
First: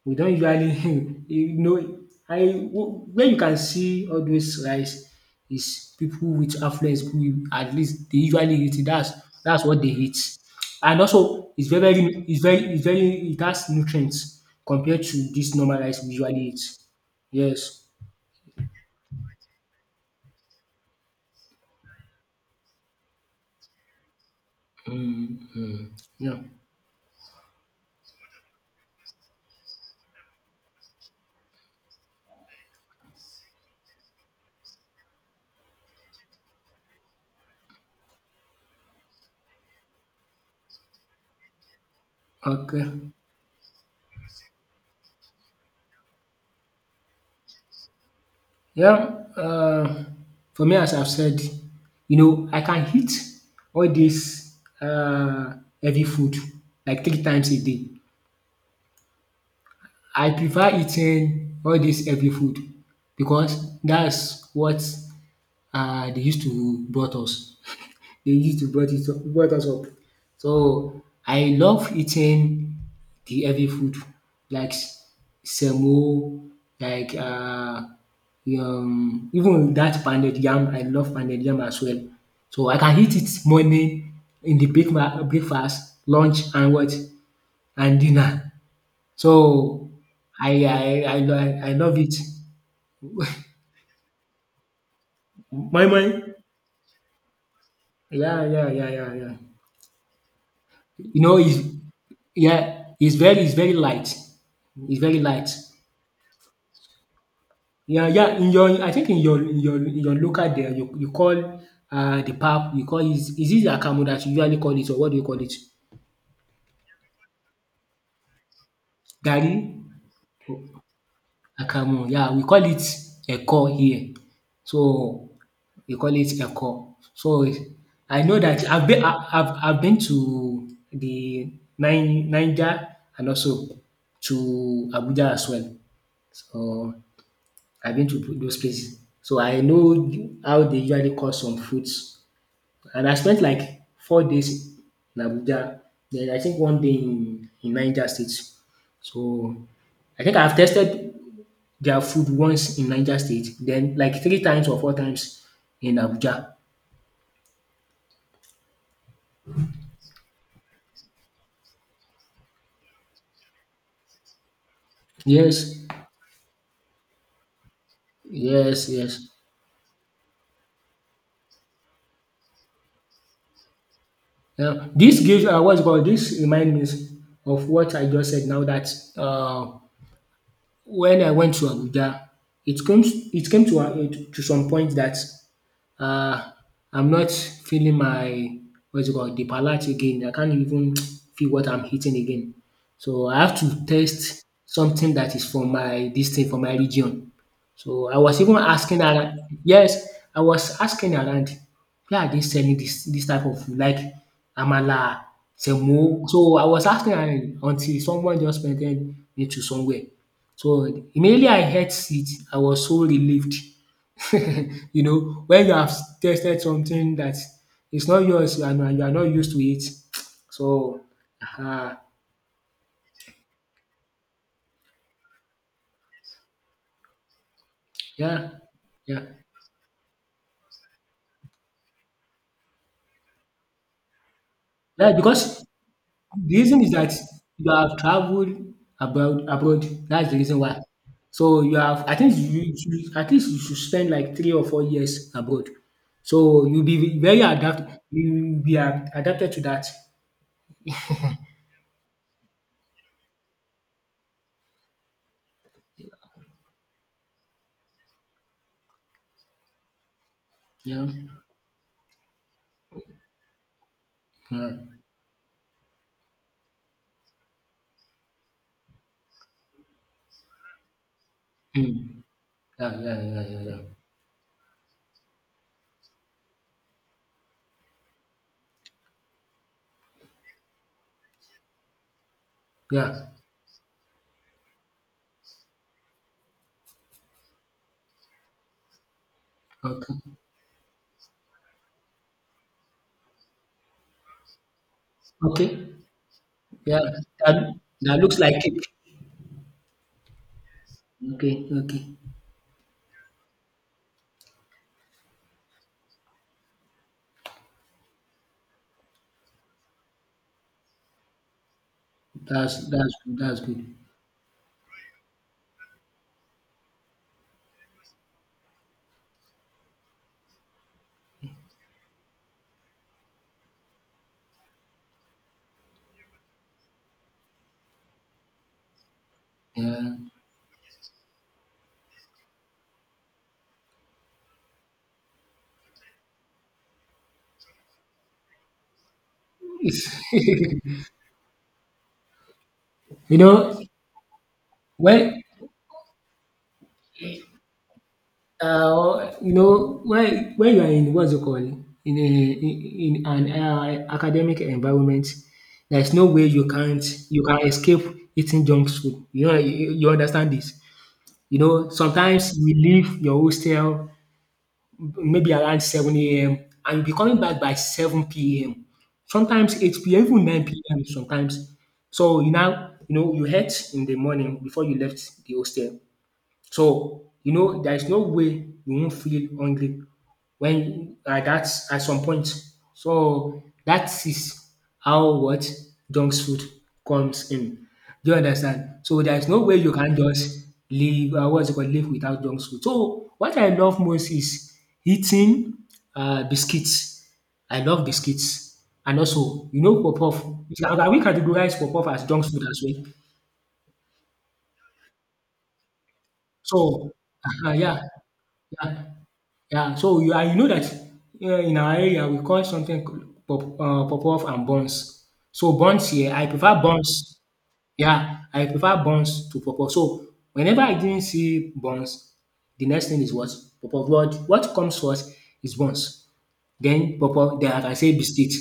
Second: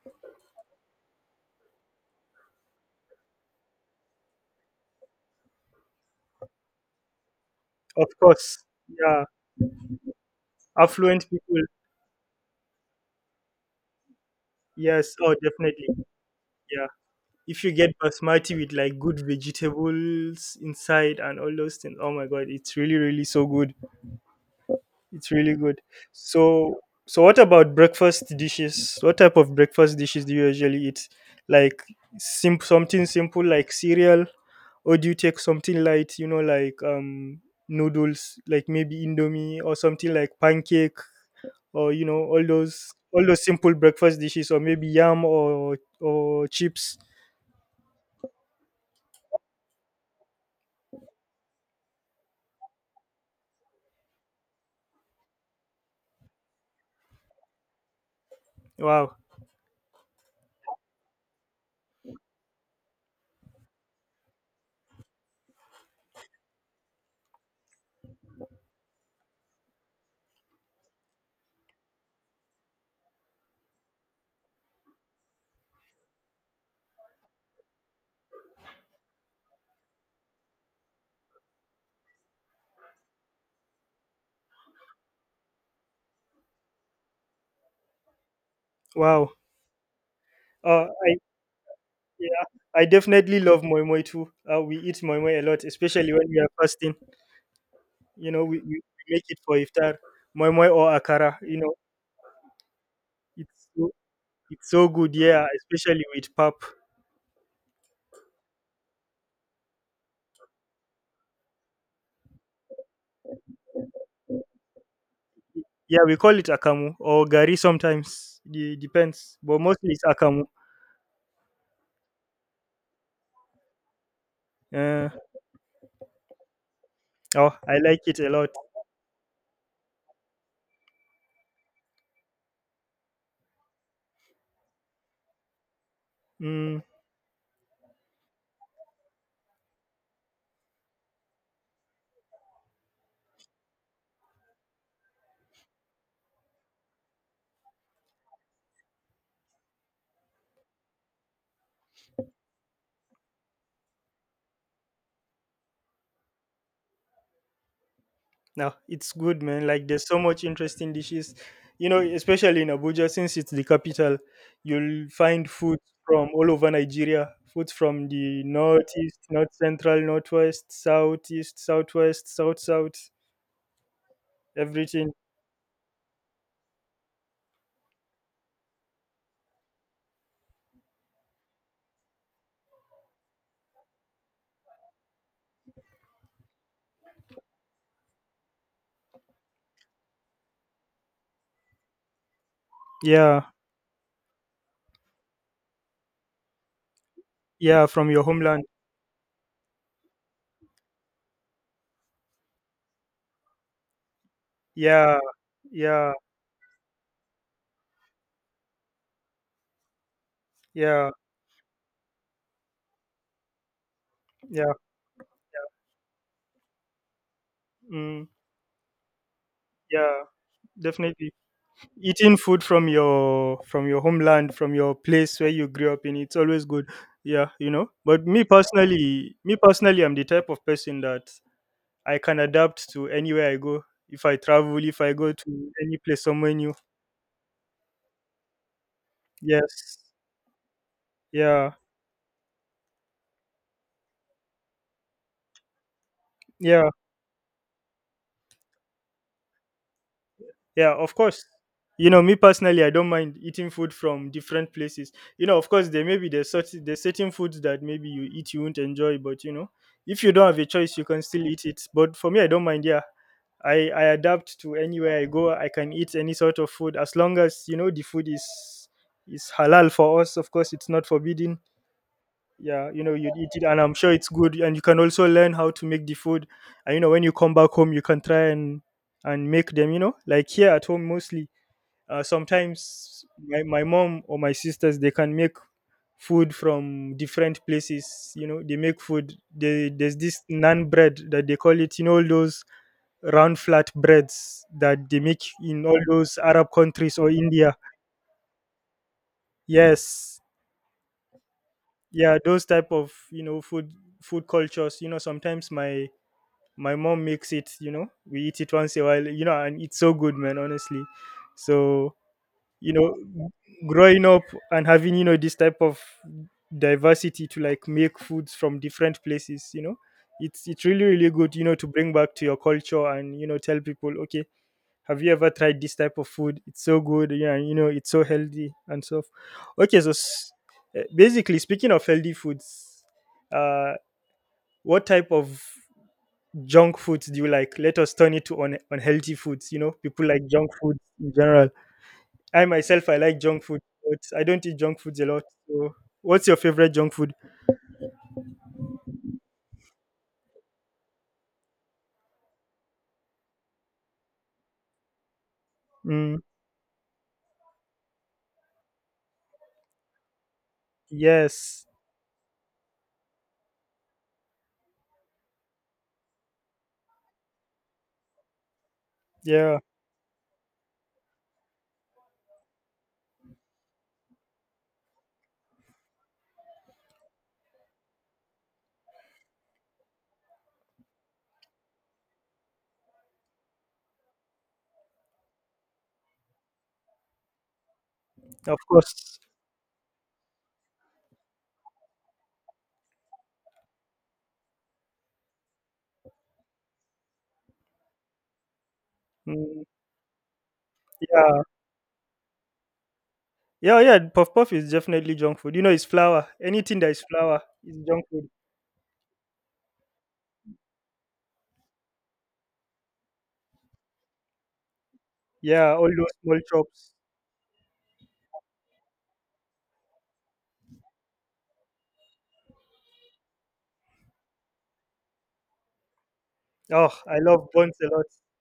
Speaker 2: we don't usually, *laughs* you know, I, where you can see all those rice is people with affluence who at
Speaker 1: Of
Speaker 2: least they usually
Speaker 1: course.
Speaker 2: eat it. That's
Speaker 1: Yeah.
Speaker 2: that's what they eat, and
Speaker 1: Affluent
Speaker 2: also
Speaker 1: people.
Speaker 2: it's very very it's very it's very it has nutrients compared
Speaker 1: Yes,
Speaker 2: to
Speaker 1: oh
Speaker 2: this normal
Speaker 1: definitely.
Speaker 2: rice we usually eat.
Speaker 1: Yeah. If you
Speaker 2: Yes.
Speaker 1: get basmati with like good vegetables inside and all those things, oh my god, it's really, really so good. It's
Speaker 2: Mm,
Speaker 1: really good.
Speaker 2: mm. Yeah.
Speaker 1: So, so what about breakfast dishes? What type of breakfast dishes do you usually eat? Like sim- something simple like cereal, or do you take something light? You know, like um noodles, like maybe indomie or something like pancake, or you know all
Speaker 2: Okay.
Speaker 1: those all those simple breakfast dishes, or maybe yam or or chips.
Speaker 2: Well, um for me, as I've said, you know, I can eat all dis um heavy food like three times a day.
Speaker 1: Wow,
Speaker 2: I prefer eating all dis heavy food because dat's what um dey use to brought us. They used to brought it up brought us up. So I love eating the heavy food like s- semo, like uh, um even that pounded yam, I love pounded yam as well. So I can eat it morning in the breakma breakfast, lunch and what? And dinner.
Speaker 1: wow.
Speaker 2: So I I
Speaker 1: Uh, I
Speaker 2: I lo I love it.
Speaker 1: yeah, I definitely love moi moi too. Uh, we eat moi moi a lot,
Speaker 2: My moi?
Speaker 1: especially when we are fasting. You know,
Speaker 2: Yeah,
Speaker 1: we,
Speaker 2: yeah,
Speaker 1: we
Speaker 2: yeah,
Speaker 1: we
Speaker 2: yeah,
Speaker 1: make
Speaker 2: yeah.
Speaker 1: it for iftar, moi moi or
Speaker 2: You
Speaker 1: akara.
Speaker 2: know,
Speaker 1: You
Speaker 2: it's
Speaker 1: know,
Speaker 2: yeah, it's very it's
Speaker 1: it's
Speaker 2: very
Speaker 1: so,
Speaker 2: light.
Speaker 1: it's so
Speaker 2: It's
Speaker 1: good.
Speaker 2: very
Speaker 1: Yeah,
Speaker 2: light.
Speaker 1: especially with pap.
Speaker 2: Yeah, yeah. In your, I think in your, in your in your local there you you call uh the pap, you call it, is it akamu that you usually call it, or what do you call it?
Speaker 1: Yeah, we call it akamu or gari sometimes. It depends,
Speaker 2: Garri?
Speaker 1: but mostly it's akamu.
Speaker 2: Akamu. Yeah, we call it eko here. So
Speaker 1: Uh,
Speaker 2: we call it eko. So
Speaker 1: oh, I like
Speaker 2: I
Speaker 1: it a
Speaker 2: know
Speaker 1: lot.
Speaker 2: that I've been I I've I've been to the Ni Niger, and also to Abuja as well. So
Speaker 1: Mm,
Speaker 2: I've been to those places. So I know how they usually cut some fruits. And I spent like four days in Abuja, then I think one day in in Niger State. So I think I've tested their food once in Niger State, then like three times or four times in Abuja.
Speaker 1: no, it's good, man. Like there's so much interesting dishes. You know, especially in Abuja, since it's the capital, you'll find
Speaker 2: Yes,
Speaker 1: food from all over Nigeria. Food from the
Speaker 2: yes,
Speaker 1: northeast,
Speaker 2: yes.
Speaker 1: north central, northwest, southeast, southwest, south south.
Speaker 2: Now,
Speaker 1: Everything.
Speaker 2: this gives uh, what's it called, this reminds me of what I just said now that uh, when I went to Abuja, it comes it came to a, to some point that um I'm not feeling my, what's it called, the palate again. I can't even *tsk* feel what I'm eating again. So
Speaker 1: Yeah,
Speaker 2: I have to taste something that is from my this thing, from my region.
Speaker 1: yeah, from
Speaker 2: So I
Speaker 1: your
Speaker 2: was even
Speaker 1: homeland.
Speaker 2: asking around, yes, I was asking around where are they selling this, this type of food like
Speaker 1: Yeah,
Speaker 2: amala,
Speaker 1: yeah,
Speaker 2: semo. So I was asking around until someone just pointed me to somewhere. So
Speaker 1: yeah,
Speaker 2: immediately I heard it, I was so relieved. *laughs*
Speaker 1: yeah,
Speaker 2: You know, when you have tasted something that is not
Speaker 1: mm,
Speaker 2: yours and you are not used to it. *tsk*
Speaker 1: yeah,
Speaker 2: So
Speaker 1: definitely.
Speaker 2: um
Speaker 1: Eating food from your from your homeland, from your place where you grew up in, it's always good. Yeah, you know. But me
Speaker 2: yeah, yeah.
Speaker 1: personally, me personally, I'm the type of person that I can adapt to anywhere I go. If I travel, if I
Speaker 2: Yeah,
Speaker 1: go to
Speaker 2: because
Speaker 1: any place somewhere
Speaker 2: the
Speaker 1: new,
Speaker 2: reason is that you have traveled abroad abroad.
Speaker 1: yes,
Speaker 2: That's the reason why. So
Speaker 1: yeah,
Speaker 2: you have, I think you, you at least you should spend like three or four years abroad. So you'll
Speaker 1: yeah.
Speaker 2: be very adapted, you'll be ad- adapted to that.
Speaker 1: Yeah, of course. You know, me personally, I don't mind eating food from different places. You know, of course, there may be there's such there's certain foods that maybe you eat you won't enjoy, but you know, if you don't have a choice, you
Speaker 2: Yeah.
Speaker 1: can still eat it. But for me, I don't mind. Yeah, I I adapt to
Speaker 2: Yeah.
Speaker 1: anywhere I go. I can eat any sort of food as long as you know the food is is halal for us. Of course, it's not forbidden.
Speaker 2: Mm.
Speaker 1: Yeah,
Speaker 2: Yeah,
Speaker 1: you know,
Speaker 2: yeah,
Speaker 1: you'd
Speaker 2: yeah,
Speaker 1: eat
Speaker 2: yeah,
Speaker 1: it
Speaker 2: yeah.
Speaker 1: and I'm sure it's good, and you can also learn how to make the food. And you know when you come back home you can try and and make them, you know. Like here at home mostly, uh, sometimes
Speaker 2: Yeah.
Speaker 1: my, my mom or my sisters they can make food from different places. You know they make food they,
Speaker 2: Yeah. Okay.
Speaker 1: there's this naan bread that they call it, you know, all those round flat breads that they make
Speaker 2: Okay.
Speaker 1: in all those arab
Speaker 2: Yeah.
Speaker 1: countries or
Speaker 2: That,
Speaker 1: india.
Speaker 2: that looks like it.
Speaker 1: Yes,
Speaker 2: Okay, okay.
Speaker 1: yeah, those type of, you know, food food cultures. You know sometimes my my mom makes it, you know, we eat it once in a while, you know, and it's so good, man, honestly. So,
Speaker 2: That's,
Speaker 1: you
Speaker 2: that's
Speaker 1: know,
Speaker 2: that's
Speaker 1: g-
Speaker 2: good.
Speaker 1: growing up and having, you know, this type of diversity to like make foods from different places, you know, it's it's really really good, you know, to bring back to your culture and you know tell people, okay, have you ever tried this type of food, it's so good. Yeah, and, you know, it's so healthy and so okay. So
Speaker 2: Yeah.
Speaker 1: s- eh, basically speaking of healthy foods, uh what type of junk foods do you like? Let us turn it to un- unhealthy foods. You know, people
Speaker 2: It's,
Speaker 1: like junk
Speaker 2: *laughs*
Speaker 1: food in general. I myself, I
Speaker 2: you
Speaker 1: like junk
Speaker 2: know,
Speaker 1: food, but I don't eat junk foods a lot.
Speaker 2: when
Speaker 1: So, what's your favorite junk food?
Speaker 2: Uh, or, you know, when when you are in, what's it called, in a in, in an uh, academic environment, there's no
Speaker 1: Mm,
Speaker 2: way you can't you can escape eating junk food. You know, you, you understand this. You
Speaker 1: yes,
Speaker 2: know, sometimes you leave your hostel maybe around seven a m and you'll be coming back by seven p m.
Speaker 1: yeah,
Speaker 2: Sometimes eight p m, even nine p m. Sometimes, so you now, you know, you ate in the morning before you left the hostel. So, you know, there is no way you won't feel hungry when, like, at that, at some point. So that is how what junk food comes in. Do you
Speaker 1: of
Speaker 2: understand? So there
Speaker 1: course.
Speaker 2: is no way you can just live uh, what's it called, live without junk food. So what I love most is eating uh, biscuits. I love biscuits. And also, you
Speaker 1: Mm,
Speaker 2: know, puff puff. We can we
Speaker 1: yeah,
Speaker 2: categorize puff puff as junk food as well.
Speaker 1: yeah, yeah. Puff puff is definitely junk food. You know, it's flour. Anything that
Speaker 2: So,
Speaker 1: is flour
Speaker 2: *laughs* yeah,
Speaker 1: is junk food.
Speaker 2: yeah. Yeah, so you, and you know that uh, in our area we call something pop, puff uh, puff-puff and buns. So
Speaker 1: Yeah, all
Speaker 2: buns
Speaker 1: those
Speaker 2: here, I
Speaker 1: small
Speaker 2: prefer
Speaker 1: chops.
Speaker 2: buns. Yeah, I prefer buns to puff-puff. So whenever I didn't see buns, the next thing is what? Puff-puff. What what comes first is buns.
Speaker 1: Oh,
Speaker 2: Then
Speaker 1: I
Speaker 2: puff-puff,
Speaker 1: love
Speaker 2: then I can
Speaker 1: buns a
Speaker 2: say
Speaker 1: lot.
Speaker 2: biscuit.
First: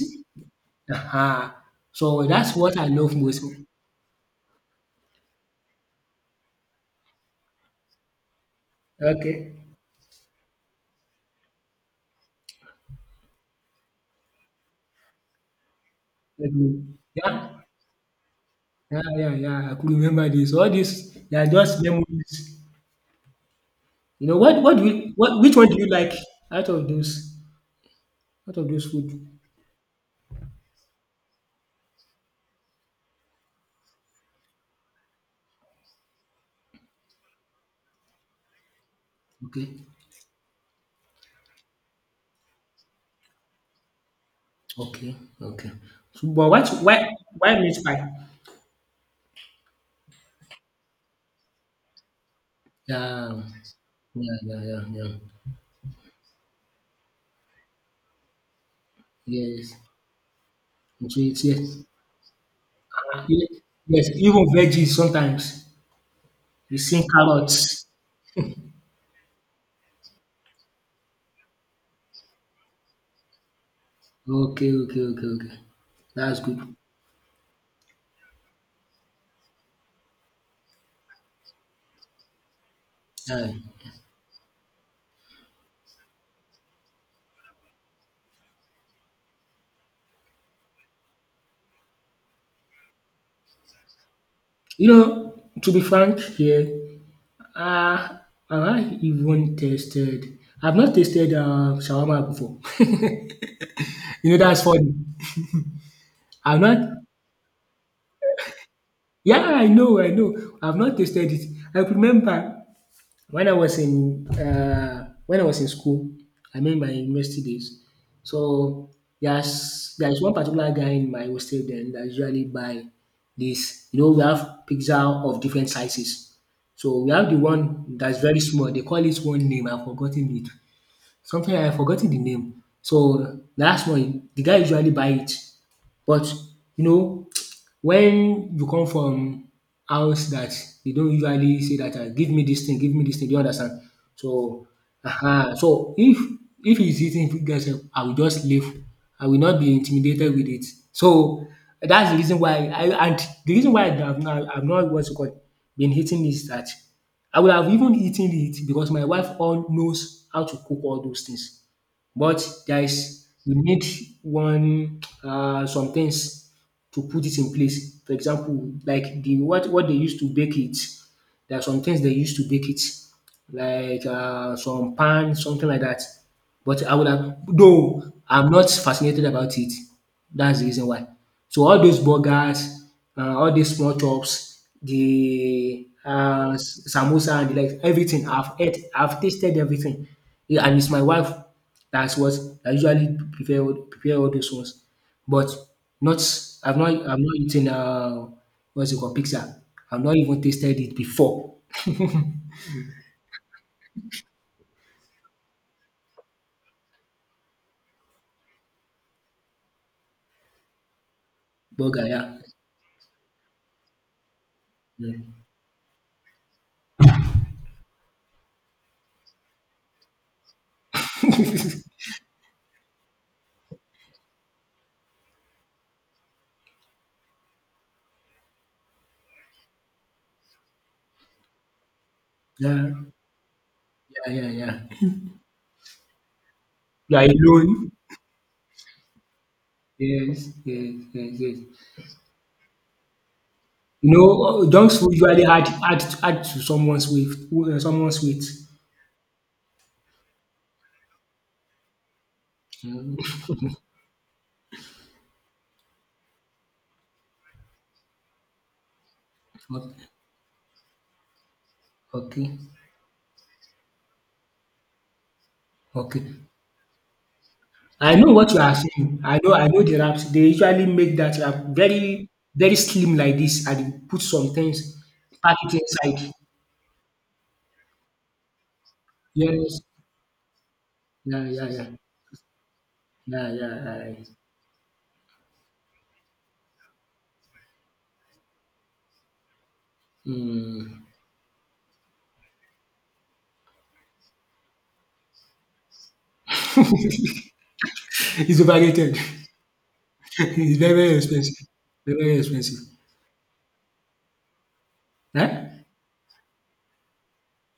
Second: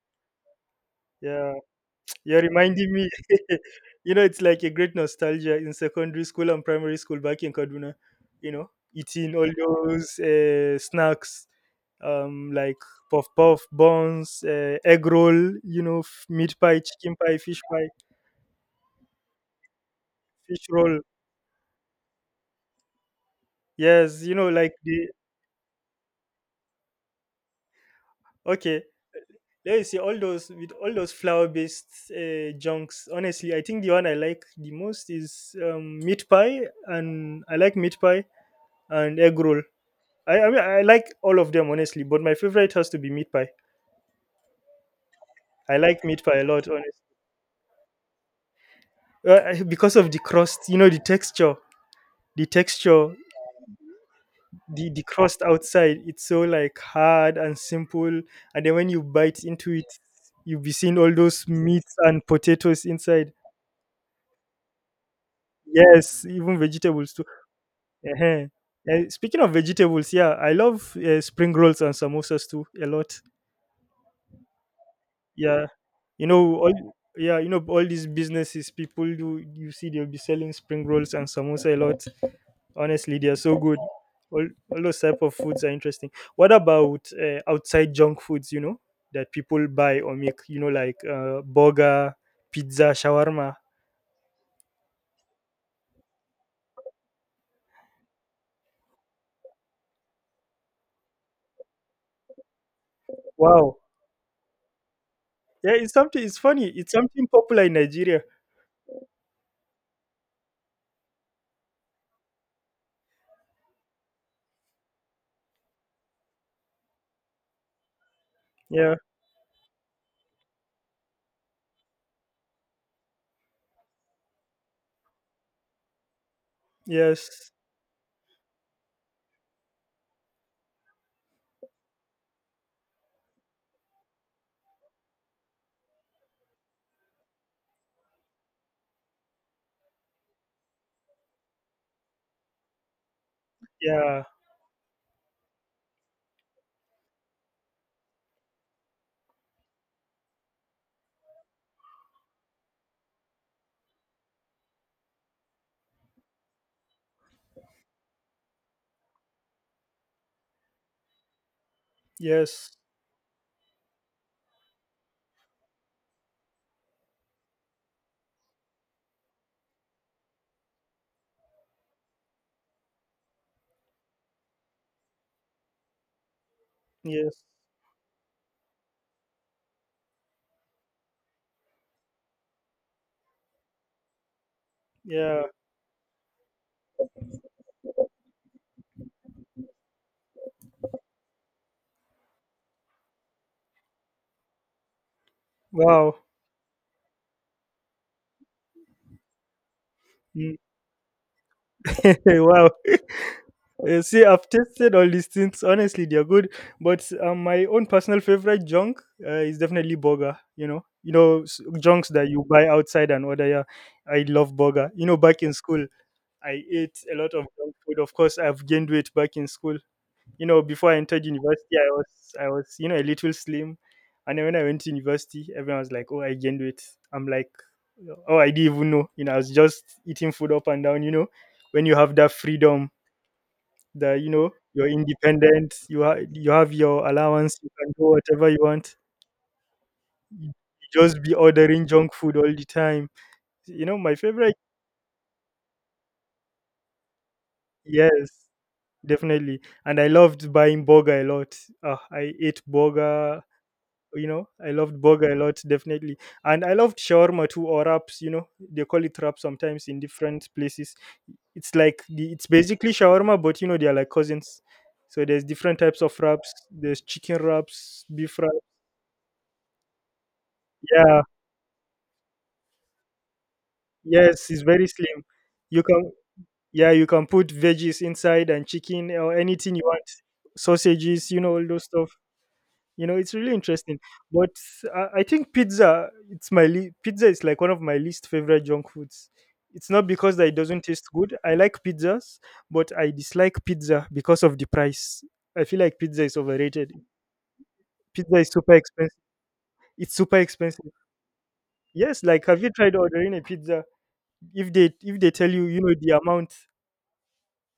Speaker 2: Uh-huh.
Speaker 1: Yeah.
Speaker 2: So
Speaker 1: You're
Speaker 2: that's what I
Speaker 1: reminding me.
Speaker 2: love most.
Speaker 1: *laughs* You know, it's like a great nostalgia in secondary school and primary school back in Kaduna. You know, eating
Speaker 2: Okay.
Speaker 1: all those uh, snacks, um, like puff puff, buns, uh, egg roll. You know, f- meat pie,
Speaker 2: Okay.
Speaker 1: chicken pie, fish
Speaker 2: Yeah,
Speaker 1: pie,
Speaker 2: yeah, yeah, yeah. I could remember this.
Speaker 1: fish
Speaker 2: All this,
Speaker 1: roll.
Speaker 2: they are just memories.
Speaker 1: Yes,
Speaker 2: You
Speaker 1: you
Speaker 2: know,
Speaker 1: know,
Speaker 2: what
Speaker 1: like
Speaker 2: what do
Speaker 1: the
Speaker 2: you, what which one do you like out of those, out of
Speaker 1: okay.
Speaker 2: those food?
Speaker 1: There you see all those with all those flour-based uh, junks. Honestly, I think the one I like the most is um, meat pie, and I like meat pie and egg roll.
Speaker 2: Okay.
Speaker 1: I, I mean, I like all of them honestly, but my favorite has to be meat pie.
Speaker 2: Okay. Okay.
Speaker 1: I like meat
Speaker 2: So,
Speaker 1: pie a
Speaker 2: but
Speaker 1: lot,
Speaker 2: what,
Speaker 1: honestly,
Speaker 2: why why meat pie?
Speaker 1: uh, *laughs* because of the crust. You know, the texture, the texture,
Speaker 2: Yeah. Yeah, yeah, yeah,
Speaker 1: the the
Speaker 2: yeah.
Speaker 1: crust outside. It's so like hard and simple, and then when you bite into
Speaker 2: Yes.
Speaker 1: it, you'll be seeing all
Speaker 2: So it's,
Speaker 1: those
Speaker 2: yes.
Speaker 1: meats and potatoes
Speaker 2: Ah,
Speaker 1: inside.
Speaker 2: ye- yes, even veggies sometimes.
Speaker 1: Yes, even
Speaker 2: You see
Speaker 1: vegetables too.
Speaker 2: carrots.
Speaker 1: uh Speaking of vegetables, yeah, I love uh, spring rolls and samosas too a lot.
Speaker 2: Okay, okay, okay, okay.
Speaker 1: yeah you
Speaker 2: That's
Speaker 1: know
Speaker 2: good.
Speaker 1: all yeah, you know all these businesses people do, you see they'll be selling spring rolls and samosa a lot, honestly they are
Speaker 2: Yeah.
Speaker 1: so good. All, all those type of foods are interesting. What about uh, outside junk foods, you know, that people buy or make, you know, like uh, burger, pizza, shawarma?
Speaker 2: You know, to be frank here, uh, I even tasted? I've not tasted uh, shawarma before.
Speaker 1: Wow,
Speaker 2: *laughs* You know, that's funny.
Speaker 1: yeah, it's something, it's
Speaker 2: I've
Speaker 1: funny,
Speaker 2: not
Speaker 1: it's something popular in Nigeria.
Speaker 2: yeah, I know, I know. I've not tasted it. I remember when I was in uh, when I was in school, I mean my university days. So
Speaker 1: Yeah,
Speaker 2: there's there's one particular guy in my hostel then that usually buy this. You know, we have pizza of different sizes. So we have the
Speaker 1: yes,
Speaker 2: one that's very small. They call it one name. I've forgotten it. Something, I've forgotten the name. So that's one. The guy usually buy it. But you know *tsk* when you come from house that they don't usually say that, um “give me this thing, give me this thing,” do you understand.
Speaker 1: yeah,
Speaker 2: So um so if if it's easy to get sef I will just leave. I will not be intimidated with it. So that's the reason why I and the reason why I have not I have not, what's it called, been eating is that I would have even eaten it because my wife all knows how to cook all those things. But
Speaker 1: yes,
Speaker 2: there is, you need one uh some things to put it in place. For example, like the what what they used to bake it. There are some things they used to bake it like uh some pan, something like that. But I would have
Speaker 1: yes,
Speaker 2: though I'm not fascinated about it. That's the reason why. So all those burgers, um all these small chops,
Speaker 1: yeah,
Speaker 2: the um samosa and the likes, everything I've ate, I've tasted everything. Yeah, and it's my wife that's what I usually prepare all prepare all those ones. But
Speaker 1: wow.
Speaker 2: not I've not I've not eaten uh what's it called, pizza. I've not even
Speaker 1: Mm.
Speaker 2: tasted it before.
Speaker 1: *laughs* Wow. Uh, see, I've tested all these things. Honestly, they're good. But um, my own personal favorite junk uh, is definitely burger. You know, you know, s-
Speaker 2: Burger,
Speaker 1: junks that
Speaker 2: yeah.
Speaker 1: you buy outside and order. Yeah, I love burger. You
Speaker 2: Yeah.
Speaker 1: know, back in school, I ate a lot of junk food. Of course, I've gained weight back in school. You know, before I entered university, I was, I was, you know, a little slim. And then when I went to university, everyone was like, "Oh, I gained weight." I'm like, "Oh, I didn't even know." You know, I was just eating food up and down. You know, when you have that freedom
Speaker 2: Yeah,
Speaker 1: that you
Speaker 2: yeah,
Speaker 1: know
Speaker 2: yeah,
Speaker 1: you're
Speaker 2: yeah.
Speaker 1: independent, you have you have your
Speaker 2: You are
Speaker 1: allowance, you can
Speaker 2: alone.
Speaker 1: do whatever you want.
Speaker 2: Yes,
Speaker 1: You
Speaker 2: yes,
Speaker 1: just be
Speaker 2: yes, yes.
Speaker 1: ordering junk food all the time. You know my favorite —
Speaker 2: No, dunks usually add add add to someone's weight, uh, someone's
Speaker 1: yes,
Speaker 2: weight.
Speaker 1: definitely. And I loved buying burger a lot, uh, I ate
Speaker 2: Mm,
Speaker 1: burger, you know, I loved burger a lot, definitely. And I loved shawarma too or wraps, you know. They call it wrap sometimes in different places. It's like the, it's
Speaker 2: okay,
Speaker 1: basically shawarma, but you know, they are like cousins. So there's different types of
Speaker 2: okay.
Speaker 1: wraps. There's chicken wraps,
Speaker 2: I know
Speaker 1: beef
Speaker 2: what
Speaker 1: wraps.
Speaker 2: you are saying. I know I know the wraps. They usually make
Speaker 1: Yeah,
Speaker 2: that wrap very, very slim like this and you put
Speaker 1: yes,
Speaker 2: some
Speaker 1: it's very
Speaker 2: things,
Speaker 1: slim.
Speaker 2: pack it
Speaker 1: You can
Speaker 2: inside.
Speaker 1: yeah, you can put veggies inside and chicken or anything you
Speaker 2: Yes.
Speaker 1: want, sausages, you
Speaker 2: Yeah,
Speaker 1: know, all
Speaker 2: yeah,
Speaker 1: those
Speaker 2: yeah.
Speaker 1: stuff. You know, it's really
Speaker 2: Yeah, yeah.
Speaker 1: interesting.
Speaker 2: I,
Speaker 1: But I, I think pizza, it's my le- pizza is like one of my least favorite junk foods. It's not because that it doesn't taste
Speaker 2: mm.
Speaker 1: good. I like pizzas, but I dislike pizza because of the price. I feel like pizza is overrated. Pizza
Speaker 2: *laughs*
Speaker 1: is
Speaker 2: It's
Speaker 1: super expensive.
Speaker 2: overrated.
Speaker 1: It's super
Speaker 2: *laughs* It's
Speaker 1: expensive.
Speaker 2: very, very expensive. Very,
Speaker 1: Yes,
Speaker 2: very
Speaker 1: like have you
Speaker 2: expensive.
Speaker 1: tried ordering a pizza? If they if they tell you, you
Speaker 2: Eh?
Speaker 1: know, the amount.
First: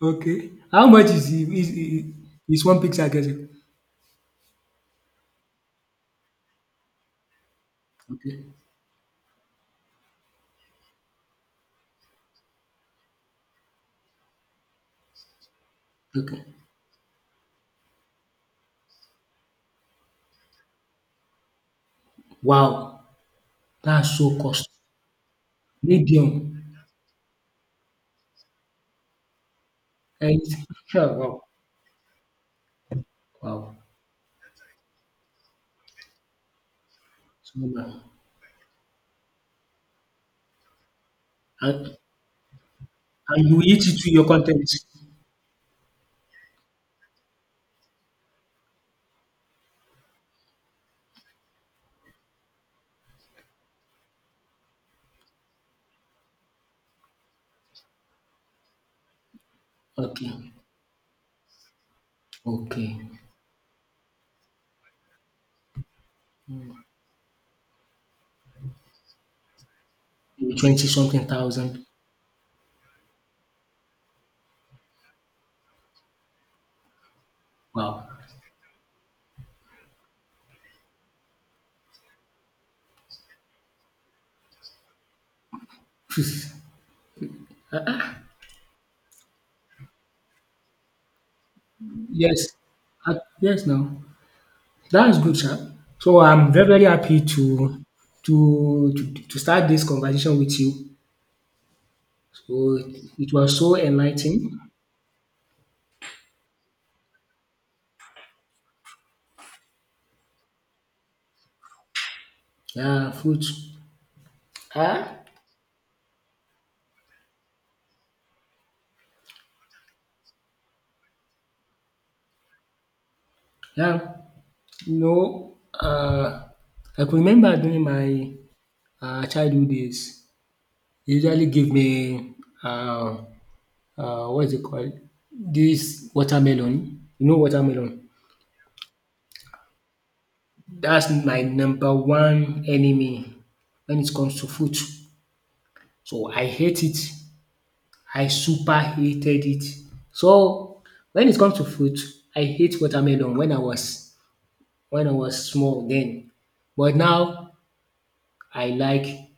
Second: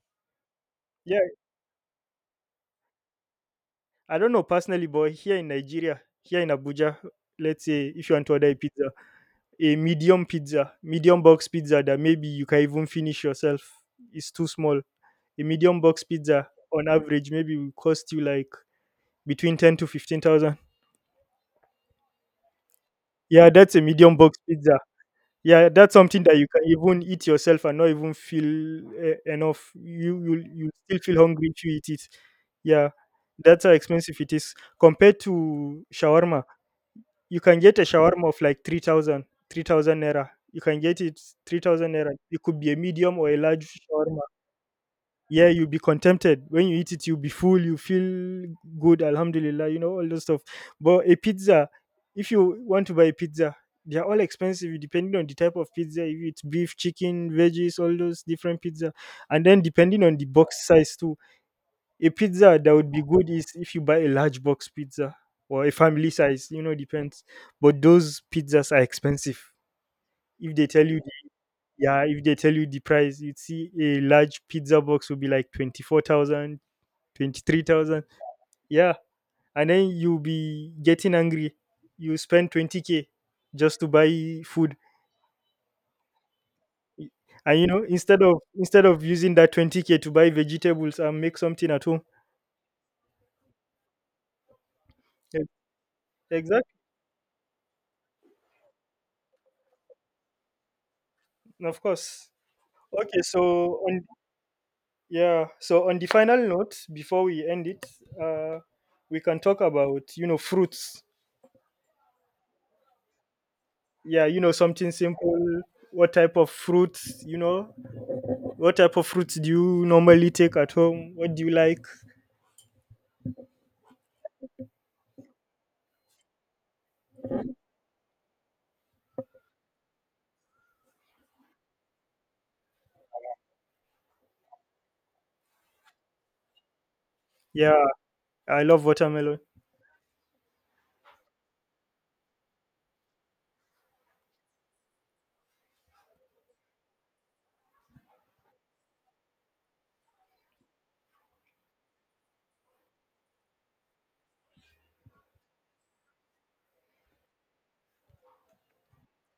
Speaker 2: Okay. How much
Speaker 1: Yeah,
Speaker 2: is is is is one pizza getting?
Speaker 1: I don't know personally, but here in Nigeria, here in Abuja, let's say if you want to order
Speaker 2: Okay.
Speaker 1: a pizza, a medium pizza, medium box pizza that maybe you can even finish yourself is too small. A medium box
Speaker 2: Okay.
Speaker 1: pizza on average maybe will cost you like between ten to fifteen thousand.
Speaker 2: Wow!
Speaker 1: Yeah, that's a
Speaker 2: That's
Speaker 1: medium box
Speaker 2: so cost
Speaker 1: pizza. Yeah, that's something
Speaker 2: medium,
Speaker 1: that you can even eat yourself and not even feel uh, enough. You you
Speaker 2: right?
Speaker 1: you
Speaker 2: *laughs*
Speaker 1: still feel
Speaker 2: Wow,
Speaker 1: hungry if you eat it. Yeah, that's how
Speaker 2: wow.
Speaker 1: expensive it is compared to shawarma. You can
Speaker 2: Small.
Speaker 1: get a shawarma of like three thousand, three thousand three thousand naira. You can get it three thousand
Speaker 2: and
Speaker 1: naira. It could be a medium or a
Speaker 2: and you
Speaker 1: large
Speaker 2: eat it to
Speaker 1: shawarma.
Speaker 2: your content?
Speaker 1: Yeah, you'll be contented. When you eat it, you'll be full, you feel good, alhamdulillah, you know, all those stuff. But a pizza, if you want to buy a pizza, they are all expensive depending on the type of pizza. If it's beef, chicken, veggies, all those different pizza. And then depending on the
Speaker 2: Okay,
Speaker 1: box size too, a pizza that
Speaker 2: okay.
Speaker 1: would be good is if you buy a large box pizza or a family size, you know, depends. But those pizzas are expensive. If
Speaker 2: Maybe
Speaker 1: they tell
Speaker 2: twenty
Speaker 1: you, the,
Speaker 2: something thousand.
Speaker 1: Yeah, if they tell you the price, you'd see a large pizza box will be like twenty four thousand, twenty three thousand.
Speaker 2: Wow! *laughs*
Speaker 1: Yeah. And then you'll be getting angry. You spend twenty k just to buy food. And you know, instead of instead of using that twenty k to buy vegetables and make something at home.
Speaker 2: Yes. Ah, yes now. That's good sha. So I'm very,
Speaker 1: Exactly.
Speaker 2: very happy to to to to start this conversation with you.
Speaker 1: Of course.
Speaker 2: So
Speaker 1: Okay,
Speaker 2: it
Speaker 1: so
Speaker 2: was so
Speaker 1: on
Speaker 2: enlightening.
Speaker 1: Yeah. So on the final note, before we end it, uh, we can talk about you know fruits.
Speaker 2: Yeah, fruit.
Speaker 1: Yeah, you know something
Speaker 2: Ah,
Speaker 1: simple. What type of fruits? You know, what type of fruits do you normally take at home? What do you like?
Speaker 2: yeah. No, uh, I could remember during my uh, childhood days, they usually give me uh, uh, what is it called? This watermelon. You know
Speaker 1: Yeah,
Speaker 2: watermelon.
Speaker 1: I love watermelon.
Speaker 2: That's my number one enemy when it comes to food. So I hate it. I super hated it. So when it comes to food, I hate watermelon when I was, when I was small then. But now I like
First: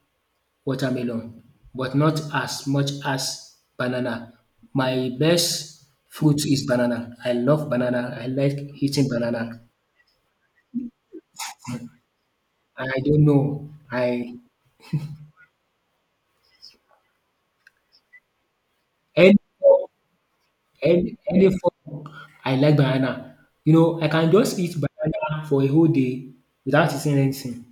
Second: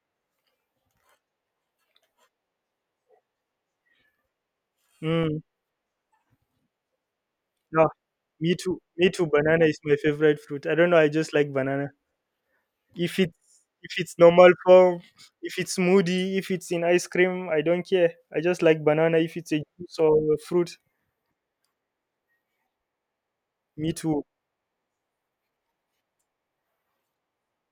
Speaker 2: watermelon, but not as much as banana. My
Speaker 1: Mm,
Speaker 2: best fruit is banana. I love
Speaker 1: yeah,
Speaker 2: banana. I
Speaker 1: me
Speaker 2: like
Speaker 1: too.
Speaker 2: eating
Speaker 1: Me too.
Speaker 2: banana.
Speaker 1: Banana is my favorite fruit. I don't know. I just like banana.
Speaker 2: I
Speaker 1: If
Speaker 2: don't
Speaker 1: it's
Speaker 2: know.
Speaker 1: if it's
Speaker 2: I
Speaker 1: normal form, if it's smoothie, if it's in ice cream, I don't care. I just like banana. If
Speaker 2: any
Speaker 1: it's a
Speaker 2: form,
Speaker 1: juice or a fruit,
Speaker 2: any, any form. I like banana. You
Speaker 1: me
Speaker 2: know, I
Speaker 1: too.
Speaker 2: can just eat banana for a whole day without eating anything.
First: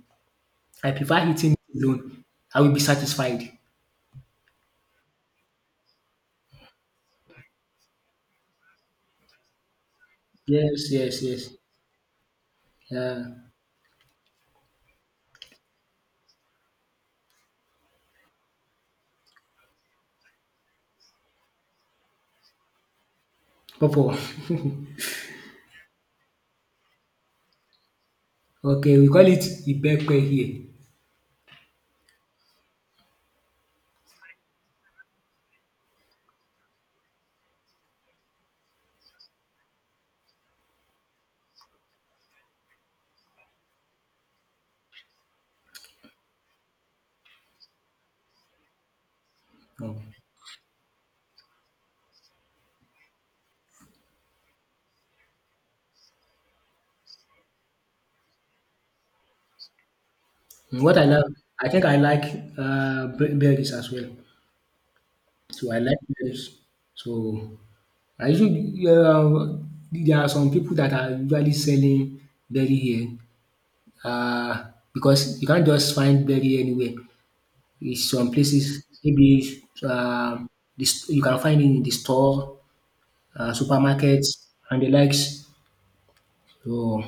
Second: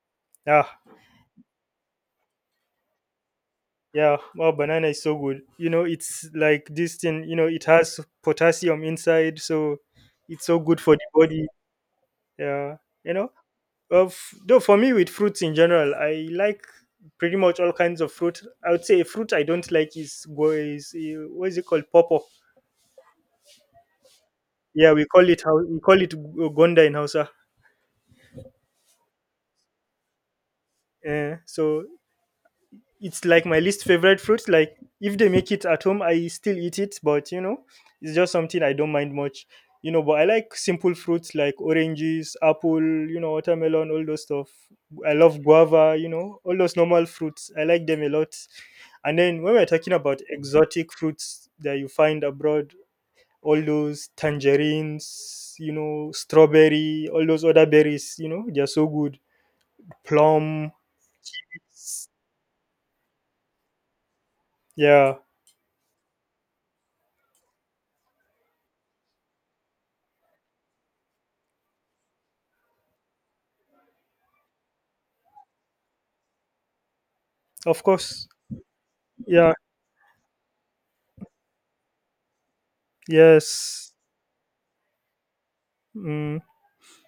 Speaker 1: Yeah.
Speaker 2: I prefer eating it alone. I will be satisfied.
Speaker 1: Yeah, wow, banana is so good. You know, it's like this thing, you know, it has potassium inside, so it's so good
Speaker 2: Yes,
Speaker 1: for the
Speaker 2: yes, yes.
Speaker 1: body. Yeah, you
Speaker 2: Yeah.
Speaker 1: know, of though for me with fruits in general, I like pretty much all kinds of fruit. I would say a fruit I don't like is go is uh, what is it called? Popo.
Speaker 2: Pawpaw. *laughs*
Speaker 1: Yeah, we call it how we call it g- uh, gonda in Hausa.
Speaker 2: Okay, we call it Ibepe here.
Speaker 1: Uh, so it's like my least favorite fruit. Like if they make it at home, I still eat it, but you know, it's just something I don't mind much. You know, but I like simple fruits like oranges, apple, you know, watermelon, all those stuff. I love guava, you know, all those normal fruits. I like them a lot. And then when we're talking about
Speaker 2: Okay.
Speaker 1: exotic fruits that you find abroad, all those tangerines, you know, strawberry, all those other berries, you know, they're so good. Plum,
Speaker 2: What I love, I think I like uh, be- berries as well.
Speaker 1: yeah,
Speaker 2: So I like berries. So I usually, uh, there are some people that are usually selling berry here, uh, because you can't just find berry anywhere.
Speaker 1: of
Speaker 2: In
Speaker 1: course,
Speaker 2: some places, maybe
Speaker 1: yeah.
Speaker 2: um, this, you can find it in the store, uh,
Speaker 1: Yes.
Speaker 2: supermarkets, and the likes.
Speaker 1: Mm.
Speaker 2: So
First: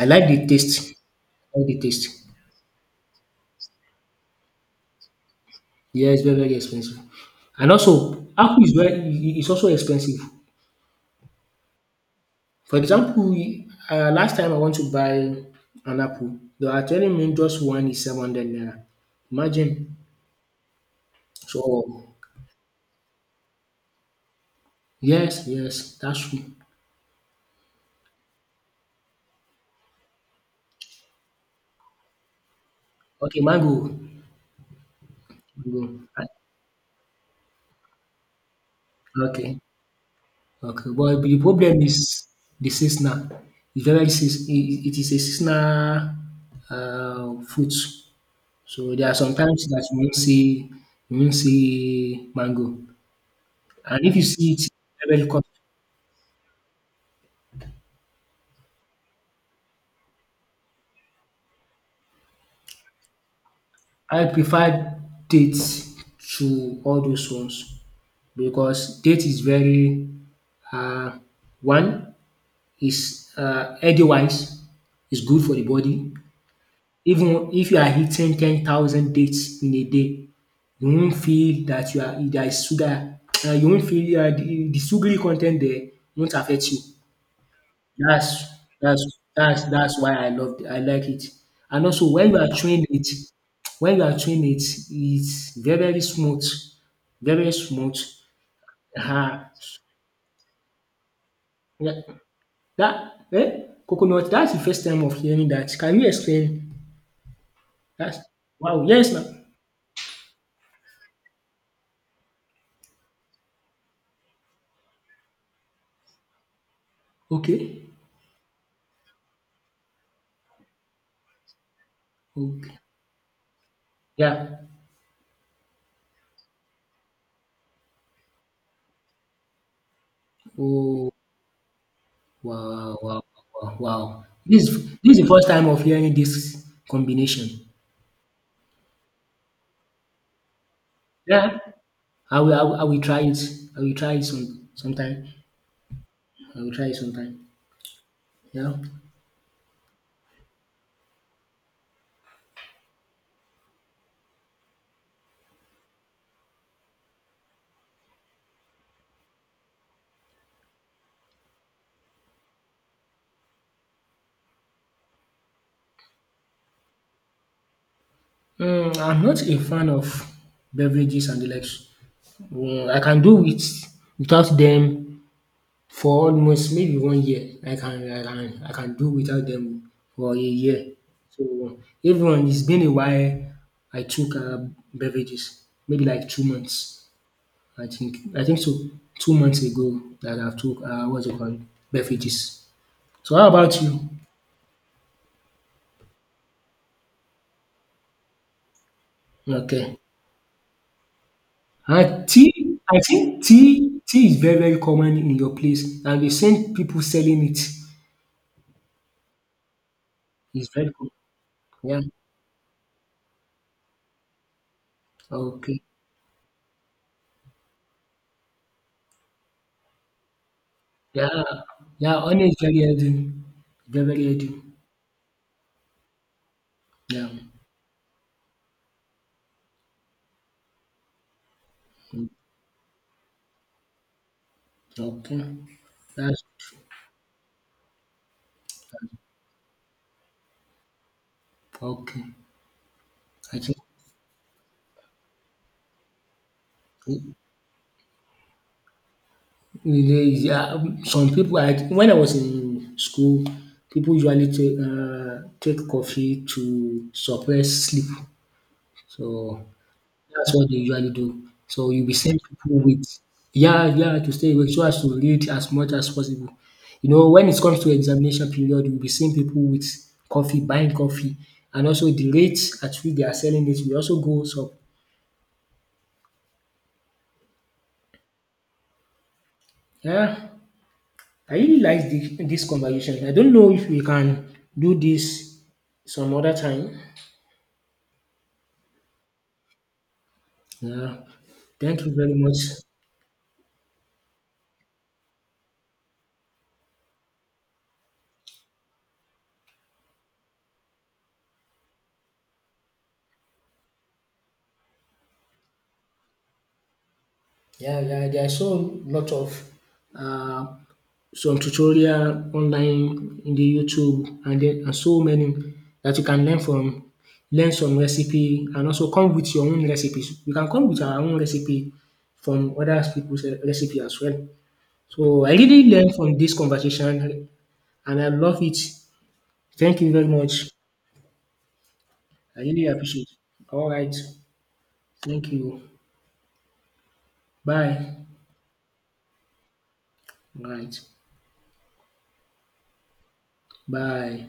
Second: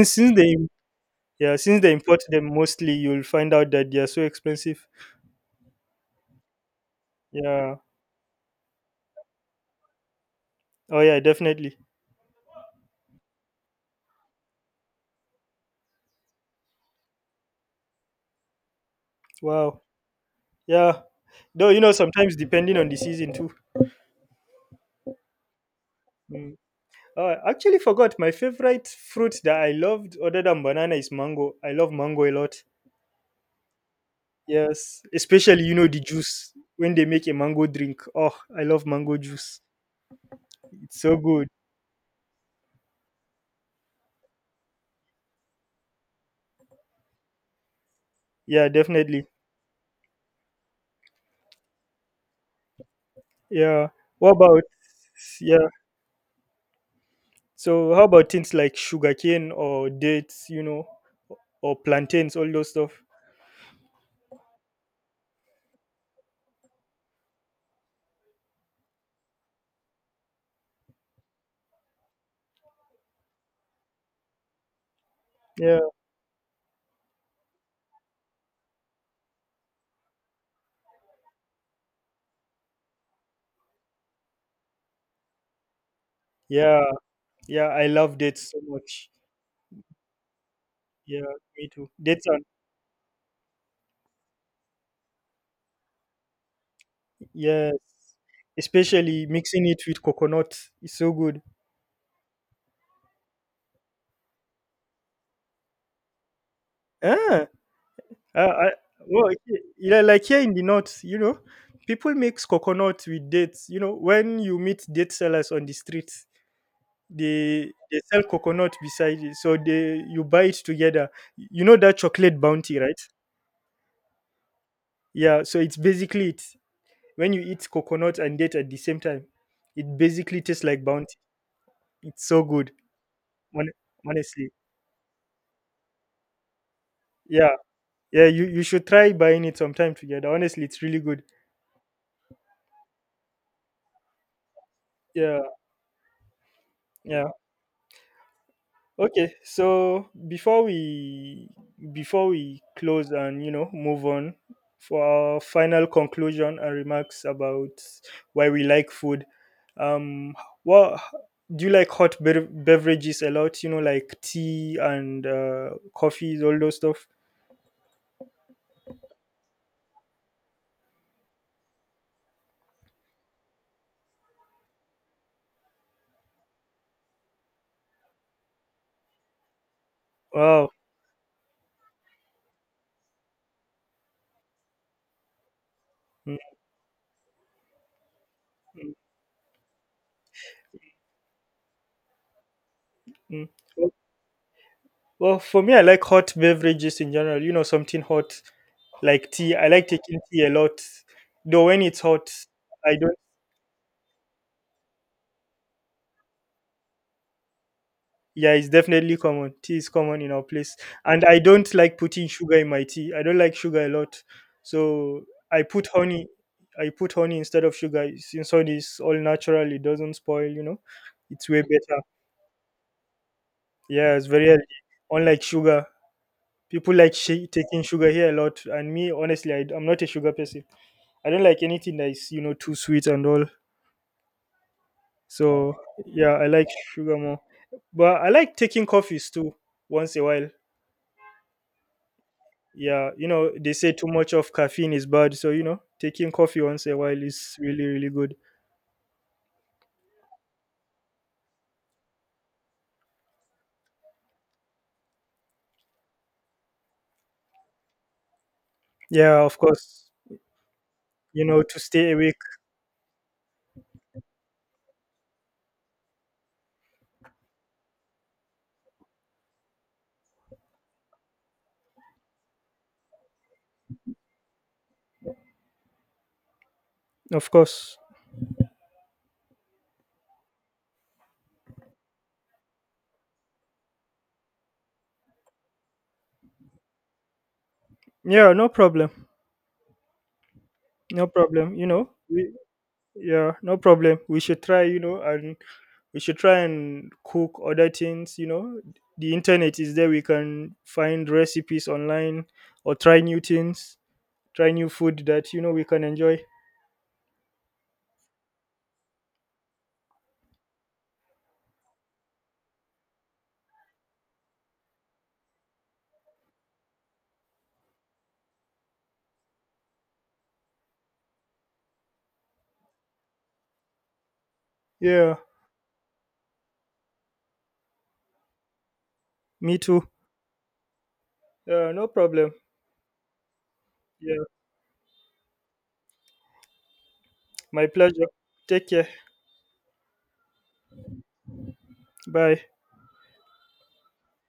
Speaker 2: I like
Speaker 1: since
Speaker 2: the
Speaker 1: they
Speaker 2: taste.
Speaker 1: yeah
Speaker 2: I like the
Speaker 1: since they
Speaker 2: taste.
Speaker 1: import them mostly, you'll find out that they are so expensive.
Speaker 2: Yeah, it's very, very expensive. And
Speaker 1: Yeah.
Speaker 2: also, Apple is very i- is also expensive.
Speaker 1: Oh yeah, definitely.
Speaker 2: For example, uh, last time I want to buy an Apple, they are telling me just one is seven hundred naira. Imagine.
Speaker 1: Wow. Yeah. Though you know
Speaker 2: So
Speaker 1: sometimes depending on the season too.
Speaker 2: yes, yes, that's true.
Speaker 1: Mm. Oh, I actually forgot my favorite fruit that I loved other than banana is mango. I love mango a lot.
Speaker 2: Okay, mango.
Speaker 1: Yes, especially you know the
Speaker 2: Mango. Uh,
Speaker 1: juice when they make a mango drink. Oh, I love mango juice.
Speaker 2: Okay, okay.
Speaker 1: It's so
Speaker 2: But the
Speaker 1: good.
Speaker 2: problem is the seasonal. It's very seas- i- it is a seasonal uh, fruit.
Speaker 1: Yeah,
Speaker 2: So there are
Speaker 1: definitely.
Speaker 2: sometimes that you won't see, you won't see mango.
Speaker 1: Yeah.
Speaker 2: And if you
Speaker 1: What
Speaker 2: see
Speaker 1: about
Speaker 2: it level cut,
Speaker 1: yeah? So how about things like sugarcane or dates, you know, or plantains, all those stuff?
Speaker 2: I prefer date to all those ones because date is very, uh, one is, uh, healthy wise, is good for the
Speaker 1: Yeah,
Speaker 2: body. Even if you are eating ten thousand dates in a day, you won't feel that you are there is sugar. Uh, you won't feel, uh, the, the sugary content there won't affect you.
Speaker 1: yeah, yeah. I love
Speaker 2: That's
Speaker 1: dates so
Speaker 2: that's
Speaker 1: much.
Speaker 2: that's that's why I love it. I like it.
Speaker 1: Yeah, me
Speaker 2: And
Speaker 1: too.
Speaker 2: also
Speaker 1: Dates
Speaker 2: when you
Speaker 1: and
Speaker 2: are chewing it, when you are chewing it, it's very, very smooth, very
Speaker 1: Yes,
Speaker 2: smooth.
Speaker 1: especially
Speaker 2: Ah,
Speaker 1: mixing it with coconut is so good.
Speaker 2: yeah, that eh? Coconut, that's the first time of hearing that. Can you explain
Speaker 1: Ah,
Speaker 2: that?
Speaker 1: I, I,
Speaker 2: Wow, yes,
Speaker 1: well,
Speaker 2: ma'am.
Speaker 1: he- yeah, like here in the north, you know, people mix coconut with dates. You know, when you meet date sellers on the streets, they
Speaker 2: Okay.
Speaker 1: they sell coconut beside it, so they you buy it together. You know that chocolate bounty,
Speaker 2: Okay.
Speaker 1: right?
Speaker 2: Yeah.
Speaker 1: Yeah, so it's basically it. When you eat coconut and date at the same time, it basically tastes like
Speaker 2: Oh,
Speaker 1: bounty. It's so good.
Speaker 2: wow, wow, wow,
Speaker 1: Hon-
Speaker 2: wow, wow.
Speaker 1: Honestly,
Speaker 2: This this is the first time of hearing this
Speaker 1: yeah,
Speaker 2: combination.
Speaker 1: yeah. You you should try buying it sometime together. Honestly, it's really good.
Speaker 2: Yeah. I will, I will, I will try it. I will try it some sometime.
Speaker 1: Yeah,
Speaker 2: I will try it
Speaker 1: yeah.
Speaker 2: sometime. Yeah.
Speaker 1: Okay, so before we before we close and you know move on for our final conclusion and remarks about why we like food, um, what do you like hot bev- beverages a lot? You know, like tea and uh, coffees, all those stuff.
Speaker 2: Mm, I'm not a fan of beverages and the likes. Mm, I can do it without them for almost maybe one year. I can I can I can do without them for a
Speaker 1: Wow.
Speaker 2: year. So everyone, it's been a while I took uh, beverages, maybe like two
Speaker 1: mm
Speaker 2: months. I think I think so. Two months ago that I took uh, what's it called, beverages. So how
Speaker 1: mm.
Speaker 2: about
Speaker 1: Well,
Speaker 2: you?
Speaker 1: well, for me, I like hot beverages in general. You know, something hot like tea. I like
Speaker 2: Okay.
Speaker 1: taking tea a lot, though when it's
Speaker 2: And
Speaker 1: hot,
Speaker 2: tea,
Speaker 1: I
Speaker 2: I
Speaker 1: don't.
Speaker 2: think tea tea is very, very common in your place, and you've seen people selling it.
Speaker 1: Yeah, it's definitely common. Tea is common in our
Speaker 2: It's
Speaker 1: place.
Speaker 2: very good.
Speaker 1: And I don't like
Speaker 2: Yeah.
Speaker 1: putting sugar in my tea. I don't like sugar a lot. So I
Speaker 2: Okay.
Speaker 1: put honey. I put honey instead of sugar. Since honey is all natural, it doesn't spoil, you know.
Speaker 2: Yeah.
Speaker 1: It's way better.
Speaker 2: Yeah, honey is very healthy. Very,
Speaker 1: Yeah, it's
Speaker 2: very
Speaker 1: very
Speaker 2: healthy.
Speaker 1: healthy. Unlike sugar. People like
Speaker 2: Yeah.
Speaker 1: shi taking sugar here a lot. And me, honestly, I, I'm not a sugar person. I don't like anything that is, you know, too sweet and all.
Speaker 2: Okay.
Speaker 1: So yeah,
Speaker 2: That's
Speaker 1: I like sugar more. But I like taking coffees too once a while.
Speaker 2: okay.
Speaker 1: Yeah, you know,
Speaker 2: I
Speaker 1: they
Speaker 2: think
Speaker 1: say too much of caffeine is bad, so you know, taking coffee once a while
Speaker 2: it-
Speaker 1: is really, really good.
Speaker 2: it is- yeah, um, some people I when I was in school, people usually take uh, take coffee to suppress sleep. So
Speaker 1: Yeah, of course.
Speaker 2: that's what they usually do.
Speaker 1: You know, to
Speaker 2: So you'll
Speaker 1: stay
Speaker 2: be
Speaker 1: awake,
Speaker 2: sent people with, yeah, yeah, to stay awake so as to read as much as possible. You know, when it comes to examination period, you'll be seeing people with coffee, buying coffee, and also the rates at which they are selling it will also go up.
Speaker 1: of course.
Speaker 2: Yeah, I really like this, this conversation. I don't know if we can do this some other time.
Speaker 1: Yeah, no problem.
Speaker 2: Yeah,
Speaker 1: No problem. You
Speaker 2: thank
Speaker 1: know,
Speaker 2: you very
Speaker 1: we,
Speaker 2: much.
Speaker 1: yeah, no problem. We should try, you know, and we should try and cook other things, you know. The internet is there, we can find recipes online or try new things, try new food that, you know, we can enjoy.
Speaker 2: Yeah, yeah, there are so lot of uh, some tutorial online in the YouTube and then and so many that you can learn from, learn some recipe and also come with your own recipes. We can come with our own recipe from other people's re- recipe as well. So
Speaker 1: Yeah,
Speaker 2: I really learn from this conversation and I love it.
Speaker 1: me
Speaker 2: Thank
Speaker 1: too.
Speaker 2: you very much.
Speaker 1: Yeah, no problem.
Speaker 2: I really appreciate it. All right.
Speaker 1: Yeah,
Speaker 2: Thank you.
Speaker 1: my
Speaker 2: Bye.
Speaker 1: pleasure. Take care.
Speaker 2: All right.
Speaker 1: Bye.
Speaker 2: Bye.